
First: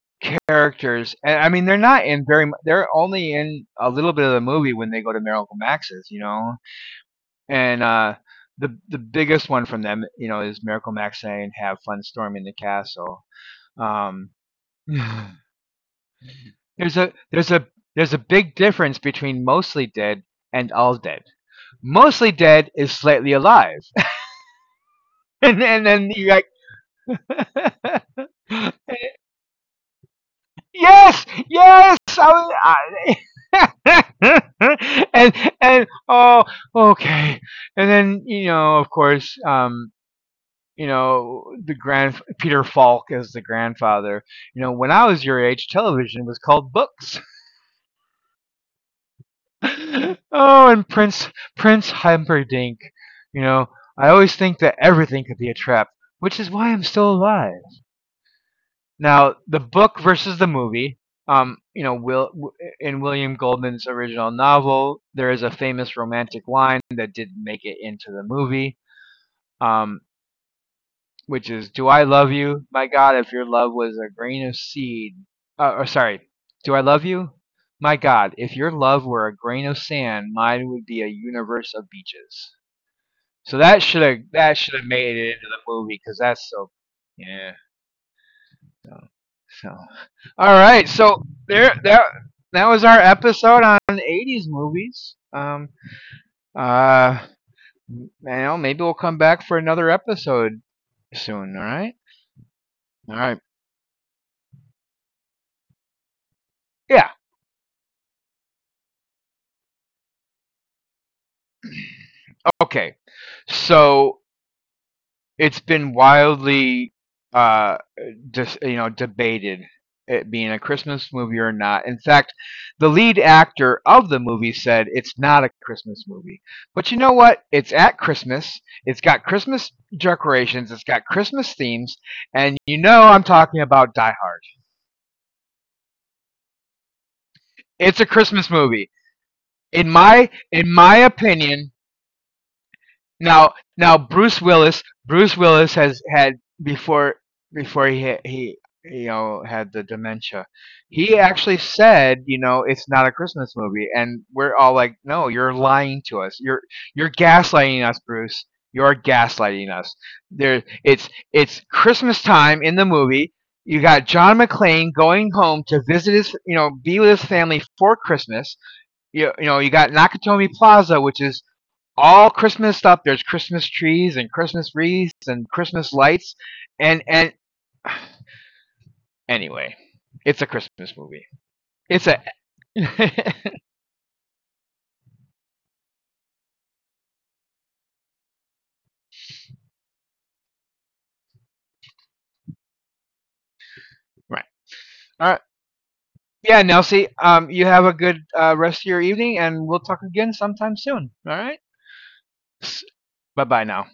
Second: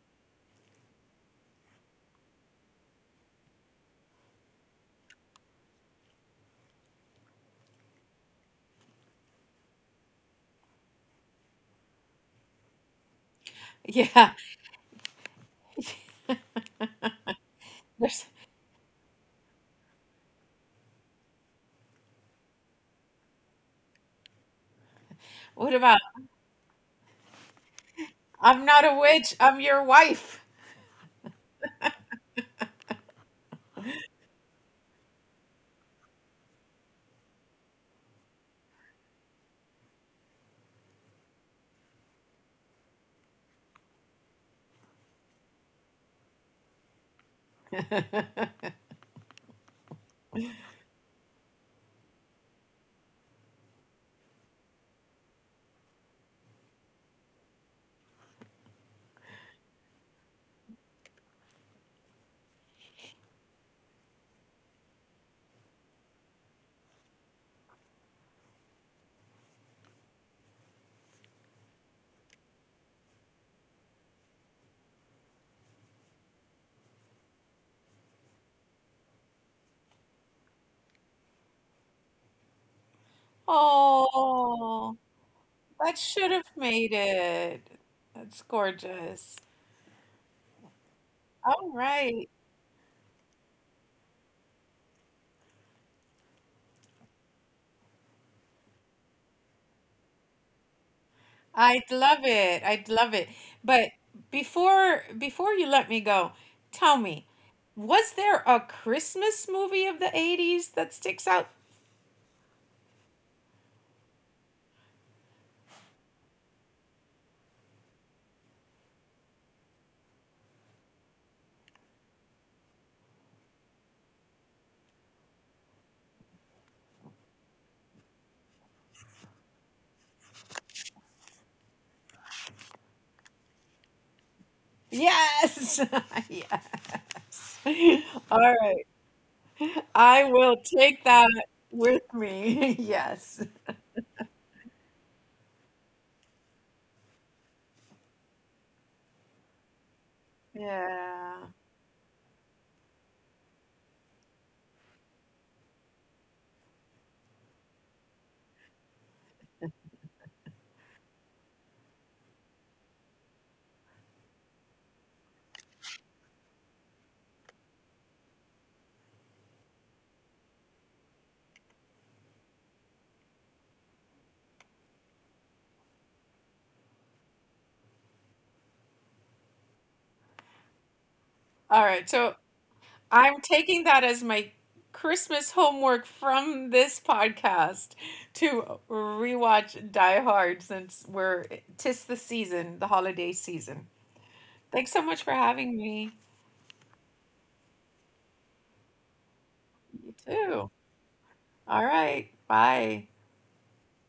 S1: characters, and I mean, they're not in very, they're only in a little bit of the movie when they go to Miracle Max's, you know, and the biggest one from them, you know, is Miracle Max saying, "Have fun storming the castle." Um,
S2: Yeah.
S1: there's a there's a there's a
S2: There's,
S1: big difference between mostly dead and all dead. Mostly dead is slightly alive, and
S2: what about
S1: then you are
S2: "I'm
S1: like.
S2: not a witch, I'm your wife."
S1: Yes, yes. I was, I, and and oh, okay. And then you know, of course, you know, the grand Peter Falk as the grandfather. You know, when I was your age, television was called books. Oh, and Prince Humperdinck. You know, I always think that everything could be a trap, which is why I'm still alive. Now, the book versus the movie. You know, in William Goldman's original novel, there is a famous romantic line that didn't make it into the movie, um, which is, "Do I love you? My God, if your love was a grain of seed, or sorry, do I love you? My God, if your love were a grain of sand, mine would be a universe of beaches." So that should have
S2: Oh,
S1: made it into the movie
S2: that
S1: because
S2: should
S1: that's
S2: have
S1: so
S2: made
S1: yeah.
S2: it. That's gorgeous.
S1: So, all right. So
S2: All
S1: there, that
S2: right.
S1: was our episode on '80s movies. Uh, you know, maybe we'll come back for another episode soon. All
S2: I'd
S1: right.
S2: love it. I'd
S1: All
S2: love it.
S1: right.
S2: But before you let me go, tell
S1: Yeah.
S2: me, was there a Christmas movie of the 80s that sticks out?
S1: Okay. So it's been wildly uh just you know debated it being a Christmas movie or not. In fact, the lead actor of the movie said it's not a Christmas movie. But you know what? It's at Christmas. It's got Christmas decorations. It's got Christmas themes, and you know I'm talking about Die Hard.
S2: Yes. Yes.
S1: It's a
S2: All
S1: Christmas
S2: right.
S1: movie. In
S2: I
S1: my
S2: will
S1: in
S2: take
S1: my
S2: that
S1: opinion,
S2: with me. Yes.
S1: now, Bruce Willis has had before before he you know had the dementia. He
S2: Yeah.
S1: actually said, you know, it's not a Christmas movie, and we're all like, no, you're lying to us. You're gaslighting us, Bruce. You're gaslighting us. There, it's Christmas time in the movie. You got John McClane going home to visit his, you know, be with his family for Christmas. You got Nakatomi Plaza, which is all Christmas stuff. There's Christmas trees and Christmas wreaths and Christmas lights, and anyway, it's a Christmas movie.
S2: All right.
S1: It's
S2: So
S1: a
S2: I'm
S1: right.
S2: taking that as my Christmas homework from this podcast to rewatch Die Hard since we're tis the season, the holiday season. Thanks so much for
S1: All right.
S2: having me.
S1: Yeah, Nelsie. You have a good rest of your evening, and we'll
S2: You
S1: talk again
S2: too.
S1: sometime soon. All right.
S2: All right. Bye.
S1: Bye bye now.